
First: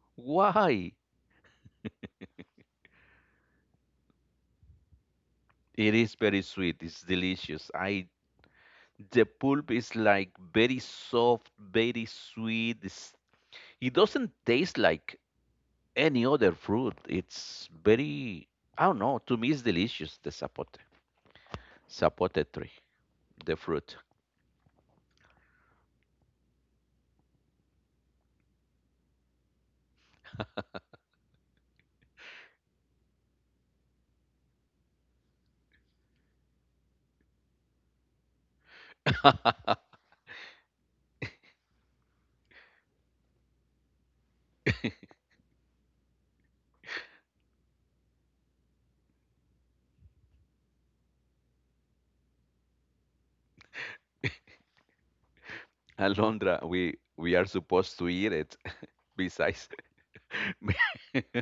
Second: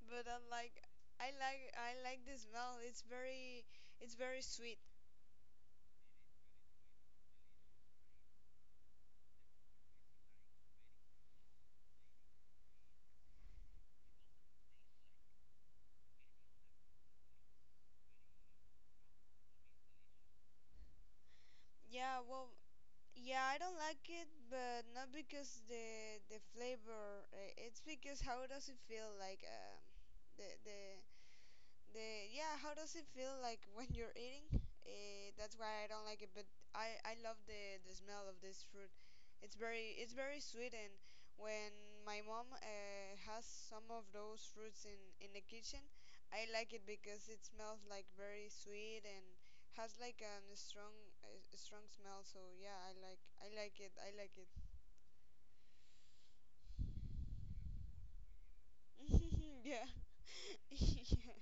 but I like
Why?
I like I like the smell. It's very sweet.
It is very sweet. It's delicious. I, the pulp is like very soft, very sweet. It's, it doesn't taste like any other fruit. It's very, I don't know. To me, it's delicious. The zapote,
Yeah,
zapote
well,
tree,
yeah,
the
I don't
fruit.
like it, but not because the flavor. It's because how does it feel like, the the the yeah, how does it feel like when you're eating? That's why I don't like it, but I love the smell of this fruit.
<laughs>
It's very sweet, and when my mom, has some of those fruits in the kitchen, I like it because it smells like very sweet and has like a strong smell. So yeah, I like it. I like it.
Alondra, we are supposed to eat it. <laughs>
<laughs>
Besides,
Yeah. <laughs> Yeah.
<laughs>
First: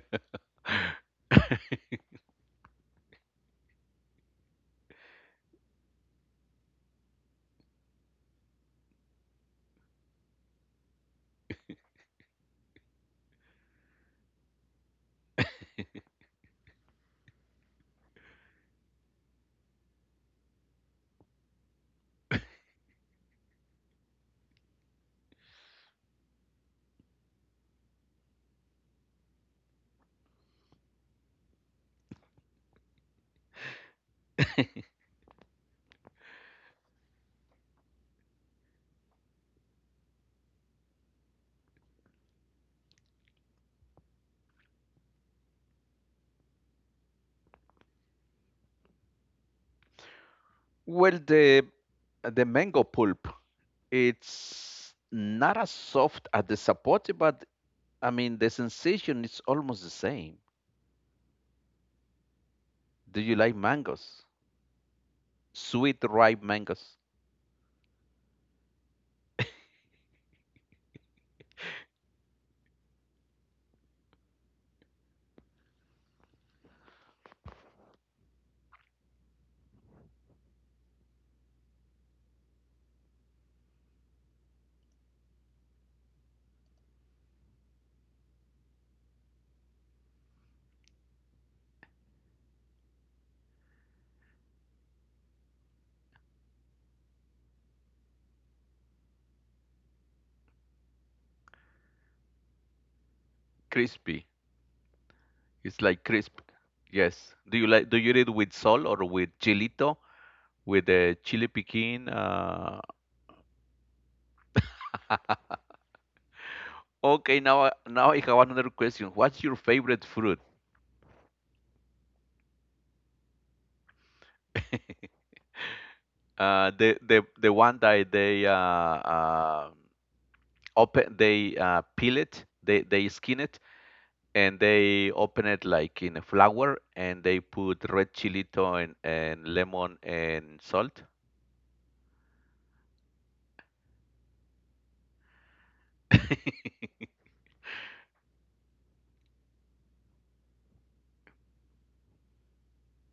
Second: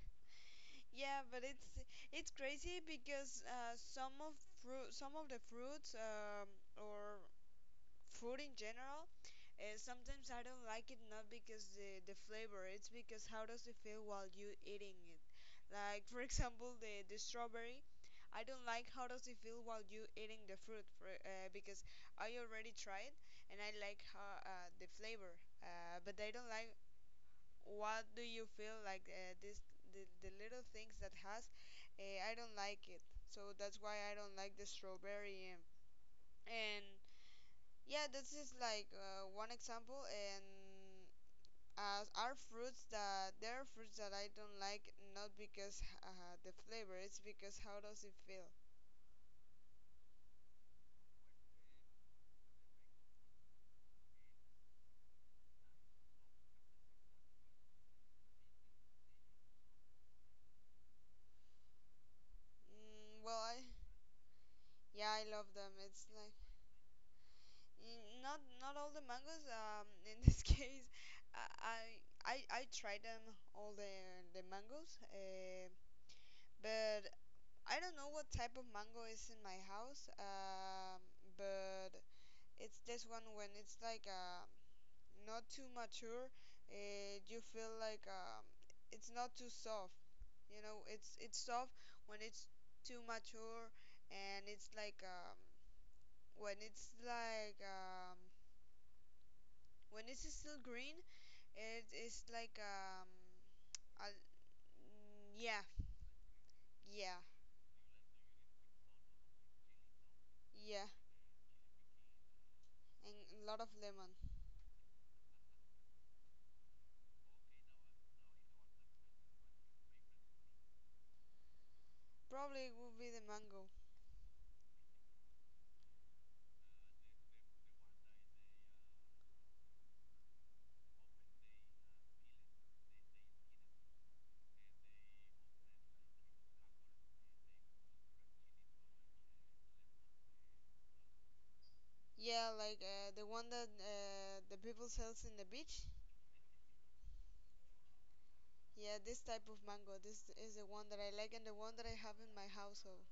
Yeah, but it's crazy because, some of the fruits, or fruit in general, sometimes I don't like it, not because the flavor, it's because how does it feel while you eating it. Like for <laughs> example, the strawberry, I don't like how does it feel while you eating the fruit for, because I already tried and I like how, the flavor, but I don't like what do you feel like, this the little things that has, I don't like it, so that's why I don't like the strawberry. And Yeah, this is like, one example, and, are fruits that there are fruits that I don't like, not because, the flavor, it's because how does it feel.
well, the mango pulp, it's not as soft as the zapote, but I mean, the sensation is almost the same. Do you
Well,
like
I
mangoes?
yeah, I love them.
Sweet
It's like —
ripe mangoes,
Mm, not all the mangoes. In this <laughs> case, I I I I tried them all the mangoes. But I don't know what type of mango is in my house. But it's this one when it's like, not too mature. You feel like, it's not too soft. You know, it's soft when it's too mature, and it's like, when it's like, when it's still green, it is like, a,
crispy.
mm, yeah,
It's like crisp.
yeah,
Yes. Do you like? Do you eat it with salt or with chilito?
yeah,
With the chili piquin?
and a lot of lemon.
Okay. Now, now I have another question. What's your favorite fruit?
Probably it would be the mango.
The one that they open, they peel it, they skin it, and they open it like in a flour, and they put red chili tone and lemon and salt.
Yeah, like, the one that, the people sells in the beach. Yeah, this type of mango. This is the one that I like and the one that I have in my household.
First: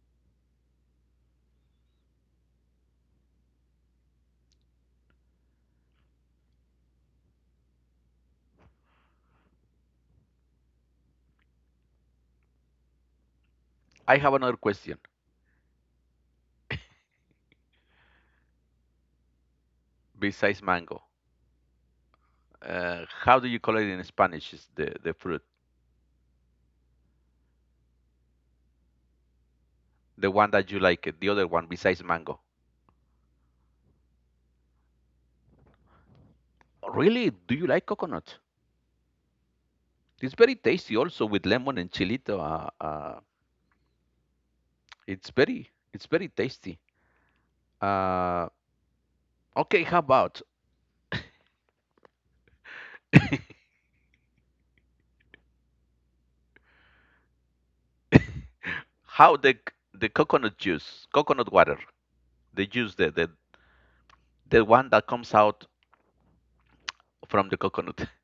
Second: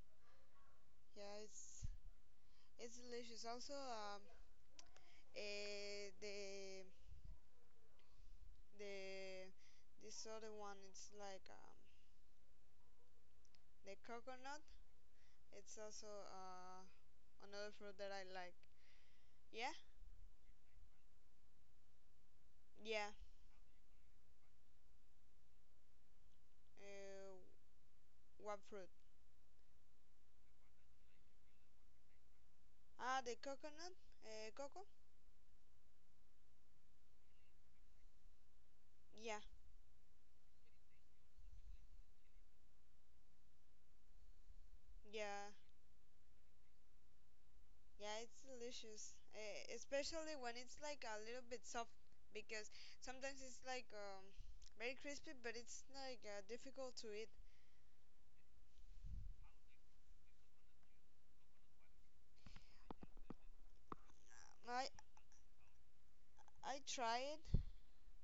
Yeah, it's delicious. Also, eh, the the this other one. It's like, the
I have another
coconut.
question
It's also, another fruit that I like. Yeah.
besides mango.
Yeah.
How do you call it in Spanish? The fruit,
Uh, what fruit?
the one that you like, the other one besides mango.
Ah, the coconut. Cocoa.
Really, do you like coconut?
Yeah.
It's very tasty also with lemon and chilito. It's
Yeah.
very, it's very tasty.
Yeah, it's
Uh,
delicious.
okay, how
Especially
about
when it's like a little bit soft, because sometimes it's like, very crispy, but it's like, difficult to eat.
how the the coconut juice, coconut water, the juice, the
I
one that comes out
I try
from the
it.
coconut. <laughs>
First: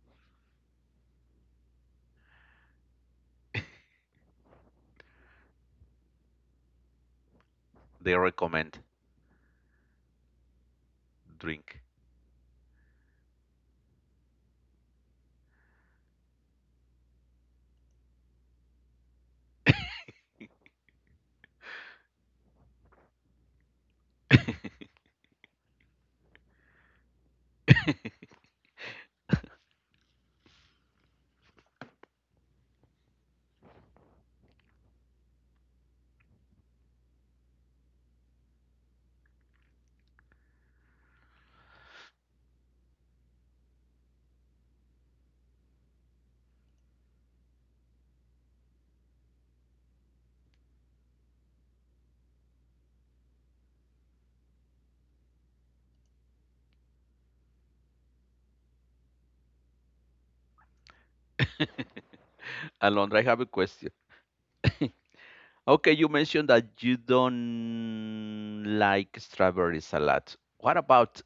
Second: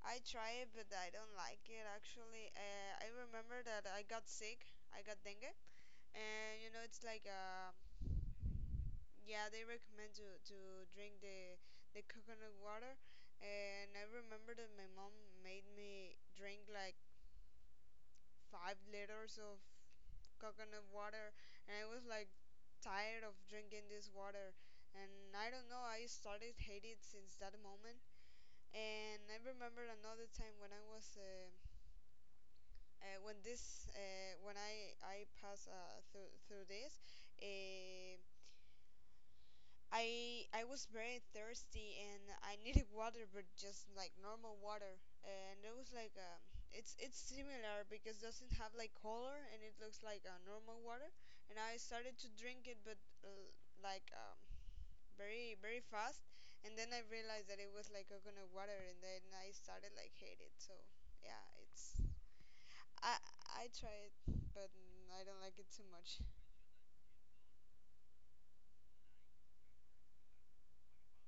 I try it, but I don't like it actually. I remember that I got sick. I got dengue, and you know it's like a —
They recommend
yeah, they recommend to drink the
drink.
coconut water, and I remember that my mom made me drink like 5 liters of coconut water, and I was like tired of drinking this water, and I don't know, I started hate it since that moment. And I remember another time when I passed, through this. Uh, I was very thirsty and I needed <laughs> water, but just like normal water. And it was like, it's similar because it doesn't have like color and it looks like a, normal water. And I started to drink it, but, like, very very fast. And then I realized that it was like coconut water, and then I started like hate it. So yeah, it's
<laughs>
I
Alondra, I have a
I
question.
try it,
<laughs>
but I don't like it too
Okay, you
much.
mentioned that you don't like strawberry salad. What about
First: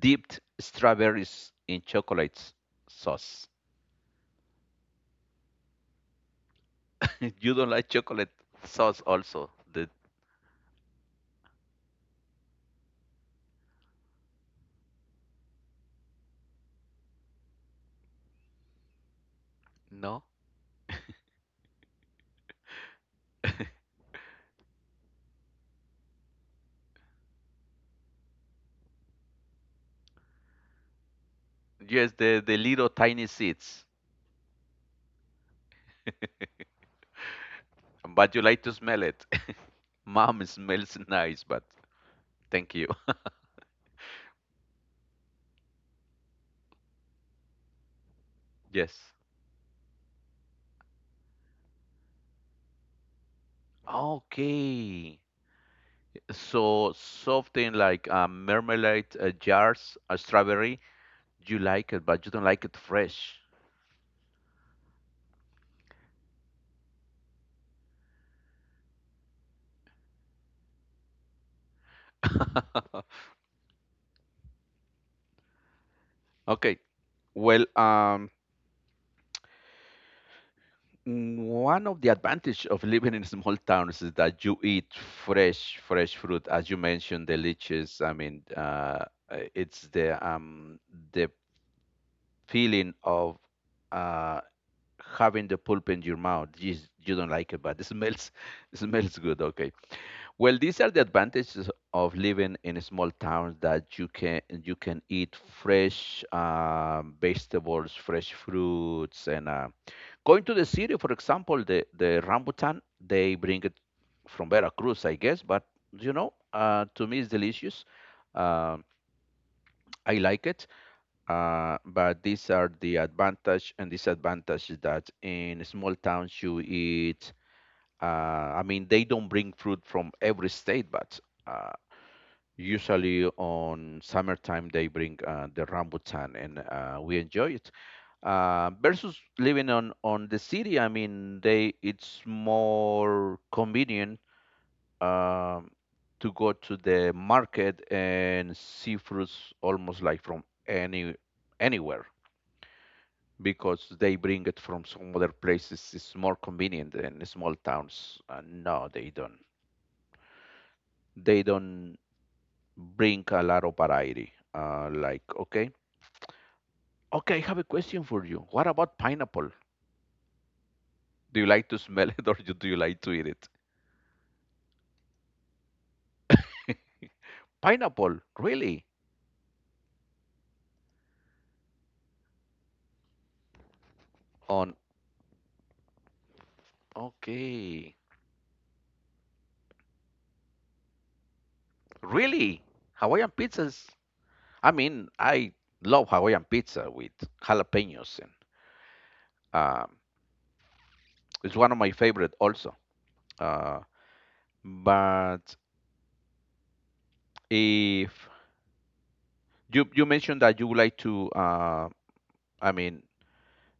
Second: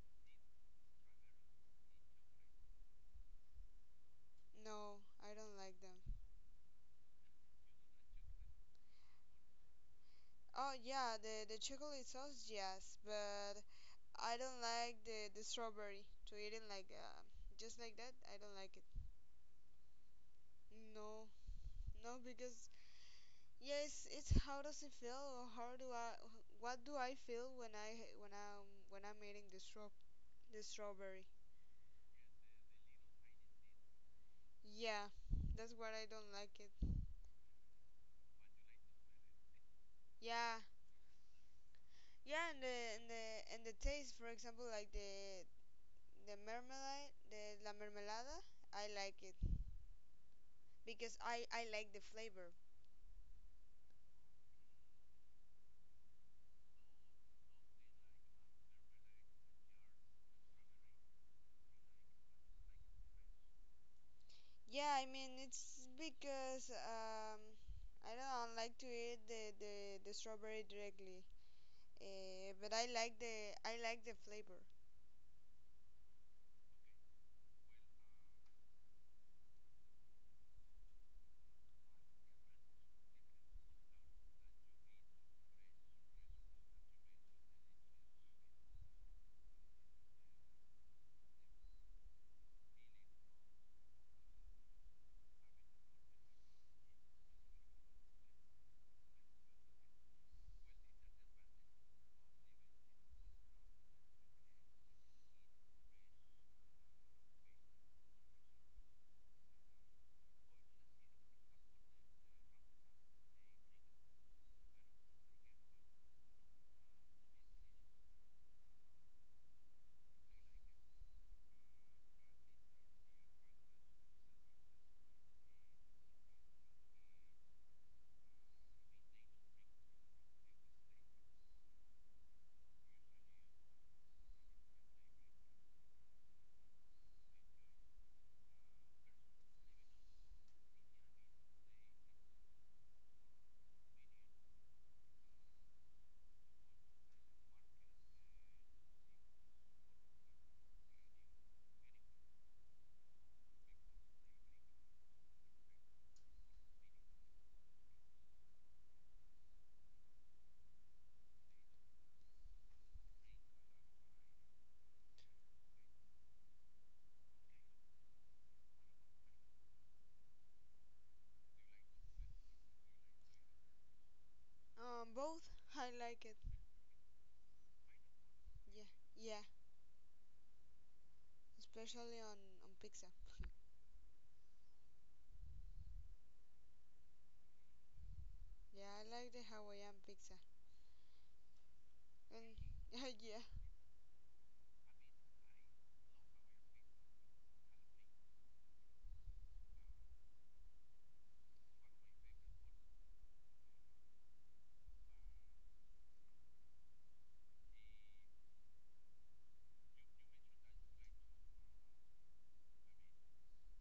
dipped strawberries in chocolate sauce?
No, I don't like them.
<laughs> You don't like chocolate sauce also. The
Oh yeah, the chocolate sauce, yes, but I don't like the strawberry to eat it like, just like that. I don't like it.
no?
No, no, because yes, it's how does it feel, or how do I — what do I feel when I'm eating the straw the strawberry?
Yes, the little tiny seeds.
Yeah, that's what I don't like it.
But you like to smell it. <laughs> Mom, it
Yeah,
smells <laughs> nice, but
yeah,
thank you.
and the taste, for example, like the marmalade, the la mermelada, I
Yes.
like it because I like the flavor.
Okay. So something like a marmalade jars, a strawberry, you like it, but you don't like it fresh.
Yeah, I mean it's because, I don't like to eat the strawberry directly, but
<laughs>
I like the flavor.
Okay. Well, one of the advantage of living in small towns is that you eat fresh fruit, as you mentioned, the leeches. I mean, it's the feeling of uh having the pulp in your mouth. You don't like it, but it smells <laughs> it smells good. Okay. Well, these are the advantages of living in small towns that you can eat fresh vegetables, fresh fruits, and going to the city, for example, the rambutan they bring it from Veracruz, I guess, but you know, to me it's delicious. Um I like it, but these are the advantage and disadvantage that in small towns you eat. I mean, they don't bring fruit from every state, but. Uh, Usually on summertime they bring the rambutan and we enjoy it. Versus living on the city, I mean, they it's more convenient, um, to go to the market and see fruits almost like from anywhere because they bring it from some other places. It's more convenient than small towns. No, they don't. They don't bring a lot of variety. Okay, I have a question for you. What about pineapple? Do you like to smell it <laughs> do you like to eat it?
Both, I like it.
Pineapple,
Yeah,
really?
yeah, especially on pizza.
On, okay,
Yeah, I like the Hawaiian pizza.
really?
And <laughs>
Hawaiian
yeah,
pizzas? I mean, I love Hawaiian pizza with jalapenos, and um, it's one of my favorite also. Uh, but if you mentioned that you would like to, I mean,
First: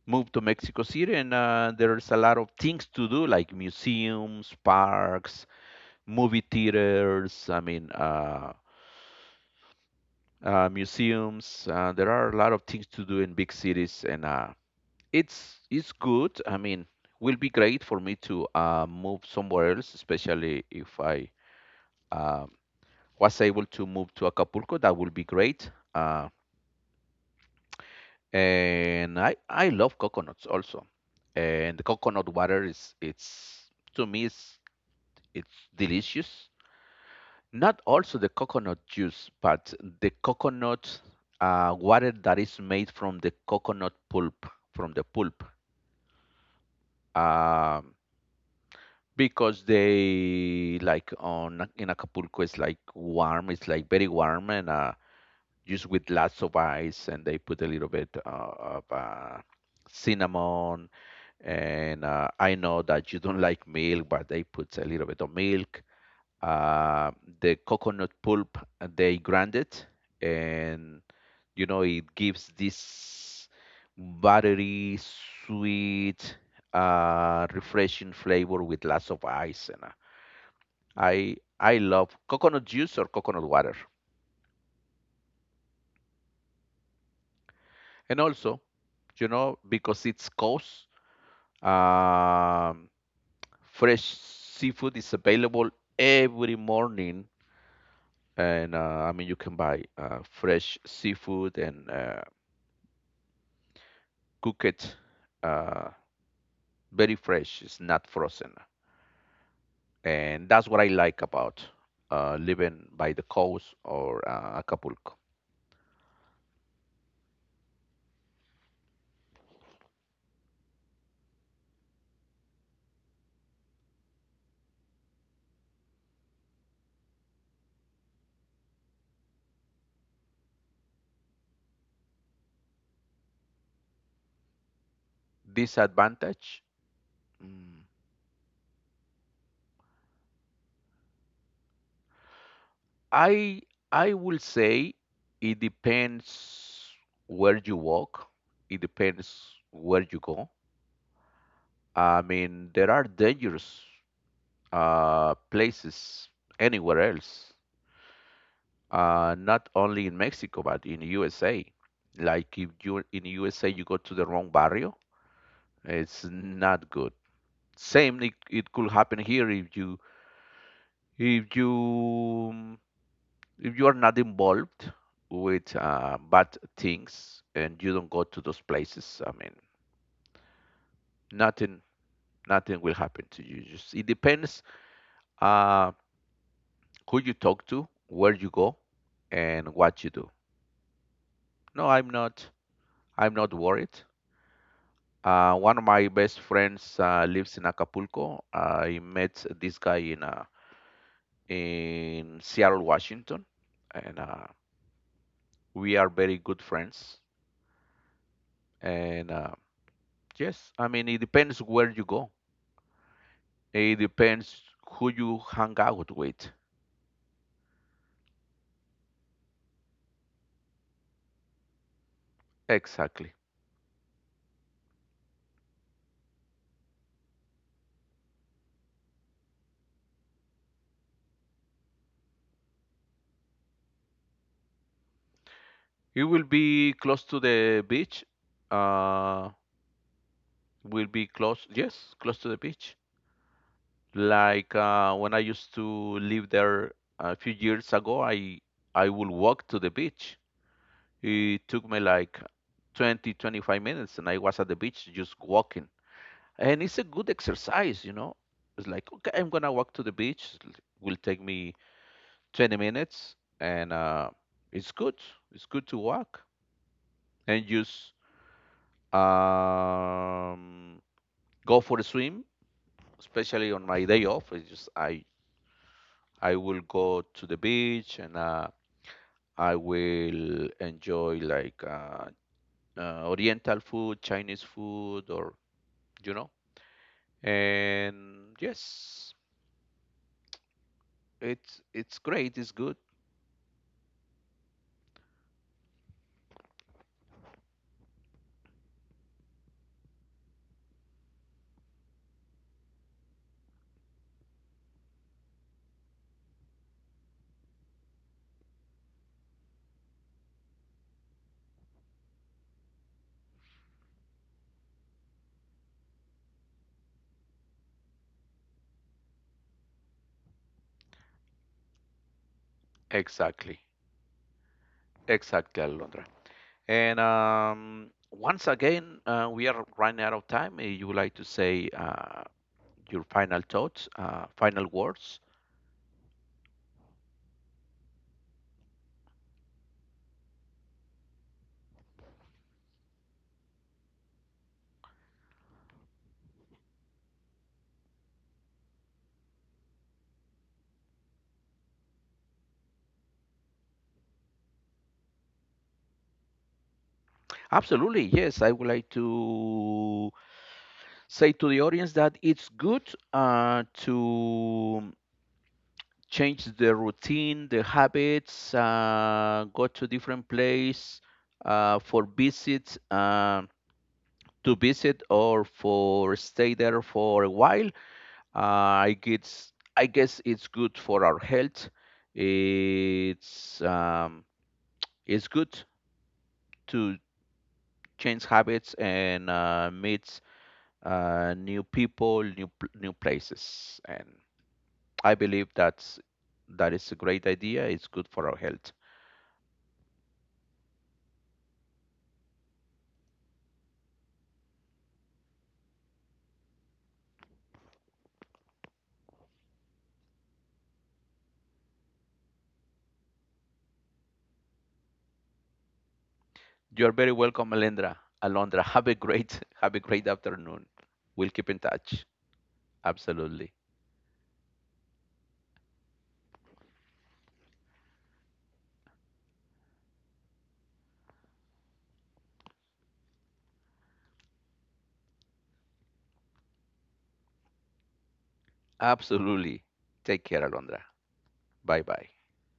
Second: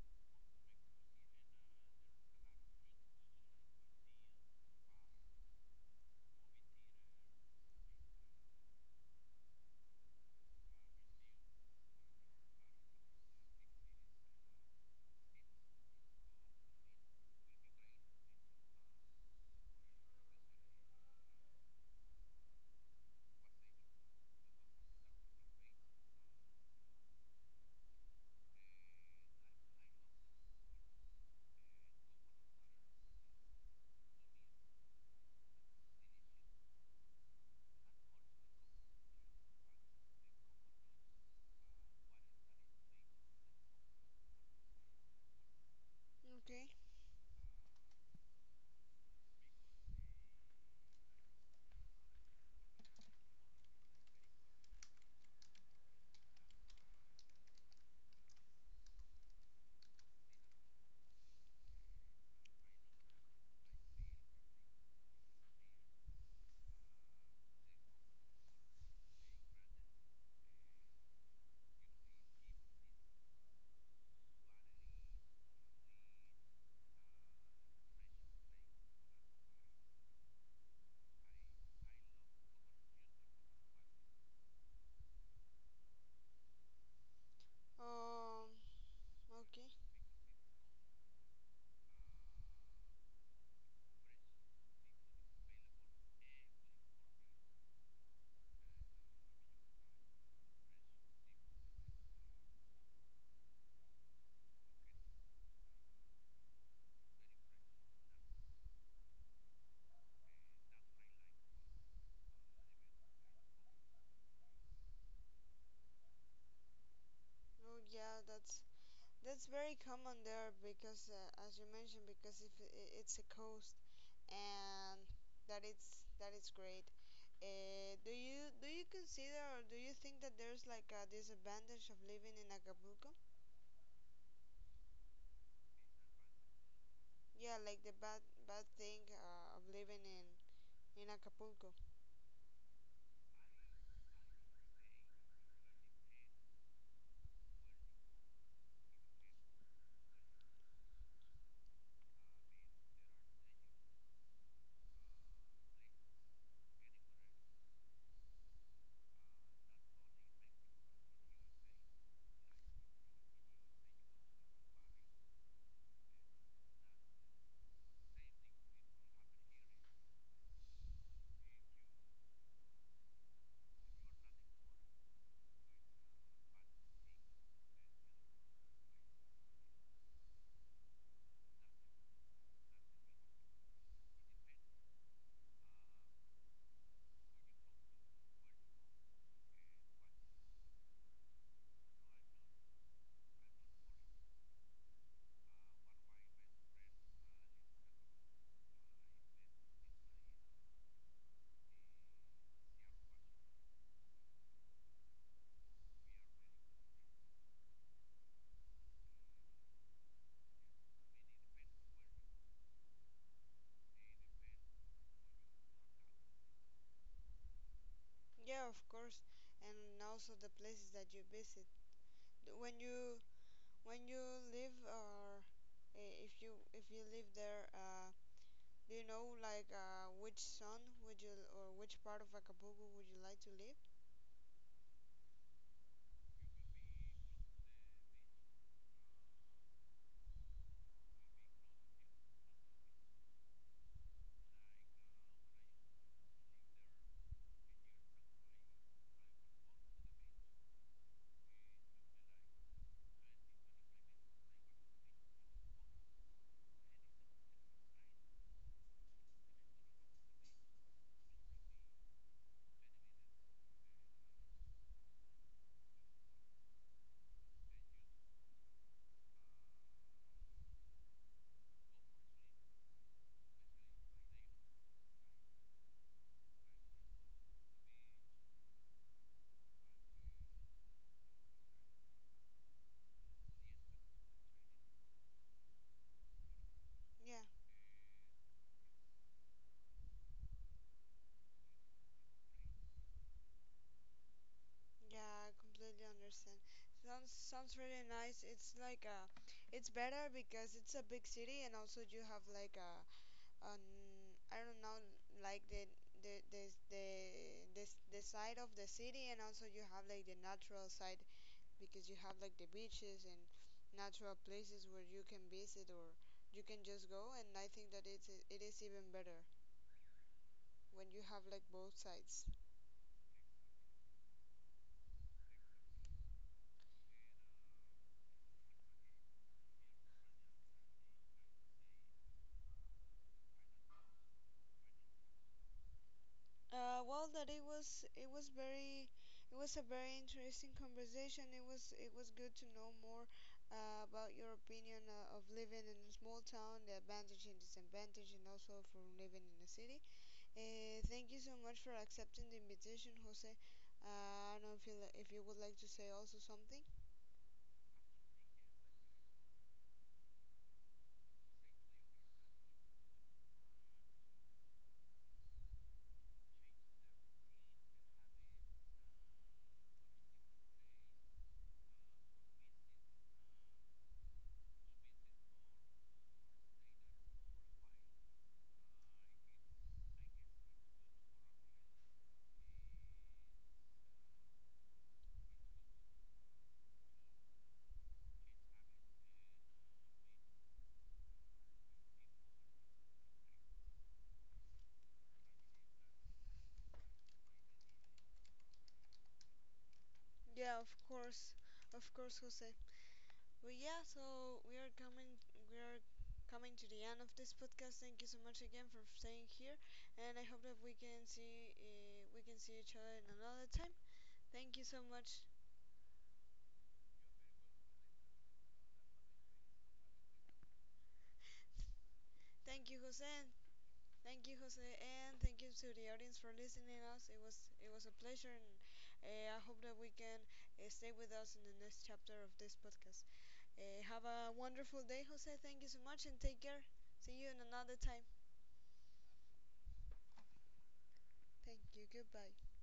move to Mexico City, and there's a lot of things to do like museums, parks, movie theaters, I mean, museums. There are a lot of things to do in big cities, and it's good. I mean, will be great for me to move somewhere else, especially if I um was able to move to Acapulco. That would be great. And I love coconuts also, and the coconut water is it's to me it's delicious. Not also the coconut juice, but the coconut water that is made from the coconut pulp, from the pulp.
okay.
Um, because they like on in Acapulco, it's like warm, it's like very warm, and just with lots of ice, and they put a little bit of cinnamon. And I know that you don't <laughs> like milk, but they put a little bit of milk, uh, the coconut pulp they grind it and you know it gives this buttery sweet, refreshing flavor with lots of ice and uh, I love coconut juice or coconut water. And
Um,
also you know
okay.
because it's coast, um, fresh seafood is available every morning, and uh, I mean you can buy fresh seafood and cooked, uh, very fresh. It's not frozen, and that's what I like about living by the coast or Acapulco.
Oh yeah, that's very common there because, as you mentioned, because if I- it's a coast, and that it's great. Do you consider, or do you think that there's like a disadvantage of living in Acapulco?
Disadvantage,
Yeah, like
mm,
the bad bad thing, of living in Acapulco.
I I will say it depends where you walk. It depends where you go. I mean, there are dangerous places anywhere else. Uh, not only in Mexico but in USA. Like if you in USA, you go to the wrong barrio, it's not good. Same, it could happen here if you if you are not involved with bad things and you don't go to those places. I mean, nothing nothing will happen to you. Just it depends uh, who you talk to, where you go, and what you do. No, I'm not. I'm not worried. One of my best friends lives in Acapulco. I met this guy in Seattle, Washington, and we are very good friends. And yes, I mean it depends where you go. It depends who you hang out with.
Yeah, of course, and also the places that you visit. When you
Exactly.
when you live, or, if you live there. Do you know, like, which zone would you, or which part of Acapulco would you like to live?
It will be close to the beach. Uh, will be close. Yes, close to the beach. Like when I used to live there a few years ago, I would walk to the beach. It took me like 20-25 minutes, and I was at the beach just walking. And it's a good exercise, you know. It's like, okay, I'm gonna walk to the beach. It will take me 20 minutes, and it's good. It's good to walk and just, um, go for a swim, especially on my day off. It's just I will go to the beach and I will enjoy like Oriental food, Chinese food, or you know.
Yeah,
And yes, it's great. It's good.
yeah, I completely understand. Sounds really nice. It's like, it's better because it's a big city, and also you have like a an I don't know, like the the the the, the side of the city, and also you have like the natural side, because you have like the beaches and natural places where you can visit, or you can just go, and I think that it is even better when you have like both sides.
Exactly, exactly, Alondra. And once again, we are running out of time. You would like to say, your final thoughts, final words?
Well, that it was a very interesting conversation. It was good to know more, about your opinion, of living in a small town, the advantage and disadvantage, and also from living in a city. Thank you so much for accepting the invitation, Jose. I don't know if you would like to say also something.
Absolutely, yes. I would like to say to the audience that it's good to change the routine, the habits, go to different place for visits, to visit or for stay there for a while. Uh, I guess it's good for our health. It's um, it's good to change habits and meet new people, new places, and I believe that's that is a great idea. It's good for our health.
Yeah, of course, Jose. Well, yeah, so we are coming to the end of this podcast. Thank you so much again for staying here, and I hope that we can see each other in another time. Thank you so much.
You're very welcome, Alendra. Alondra, have a great afternoon. We'll keep in touch.
Thank you, Jose. And
Absolutely.
thank you, Jose, and thank you to the audience for listening us. It was a pleasure, and, I hope that we can, stay with us in the next chapter of this podcast. Have a wonderful day, Jose. Thank you so much, and take care. See you in another time.
Absolutely. Take care, Alondra.
Thank
Bye
you.
bye.
Goodbye.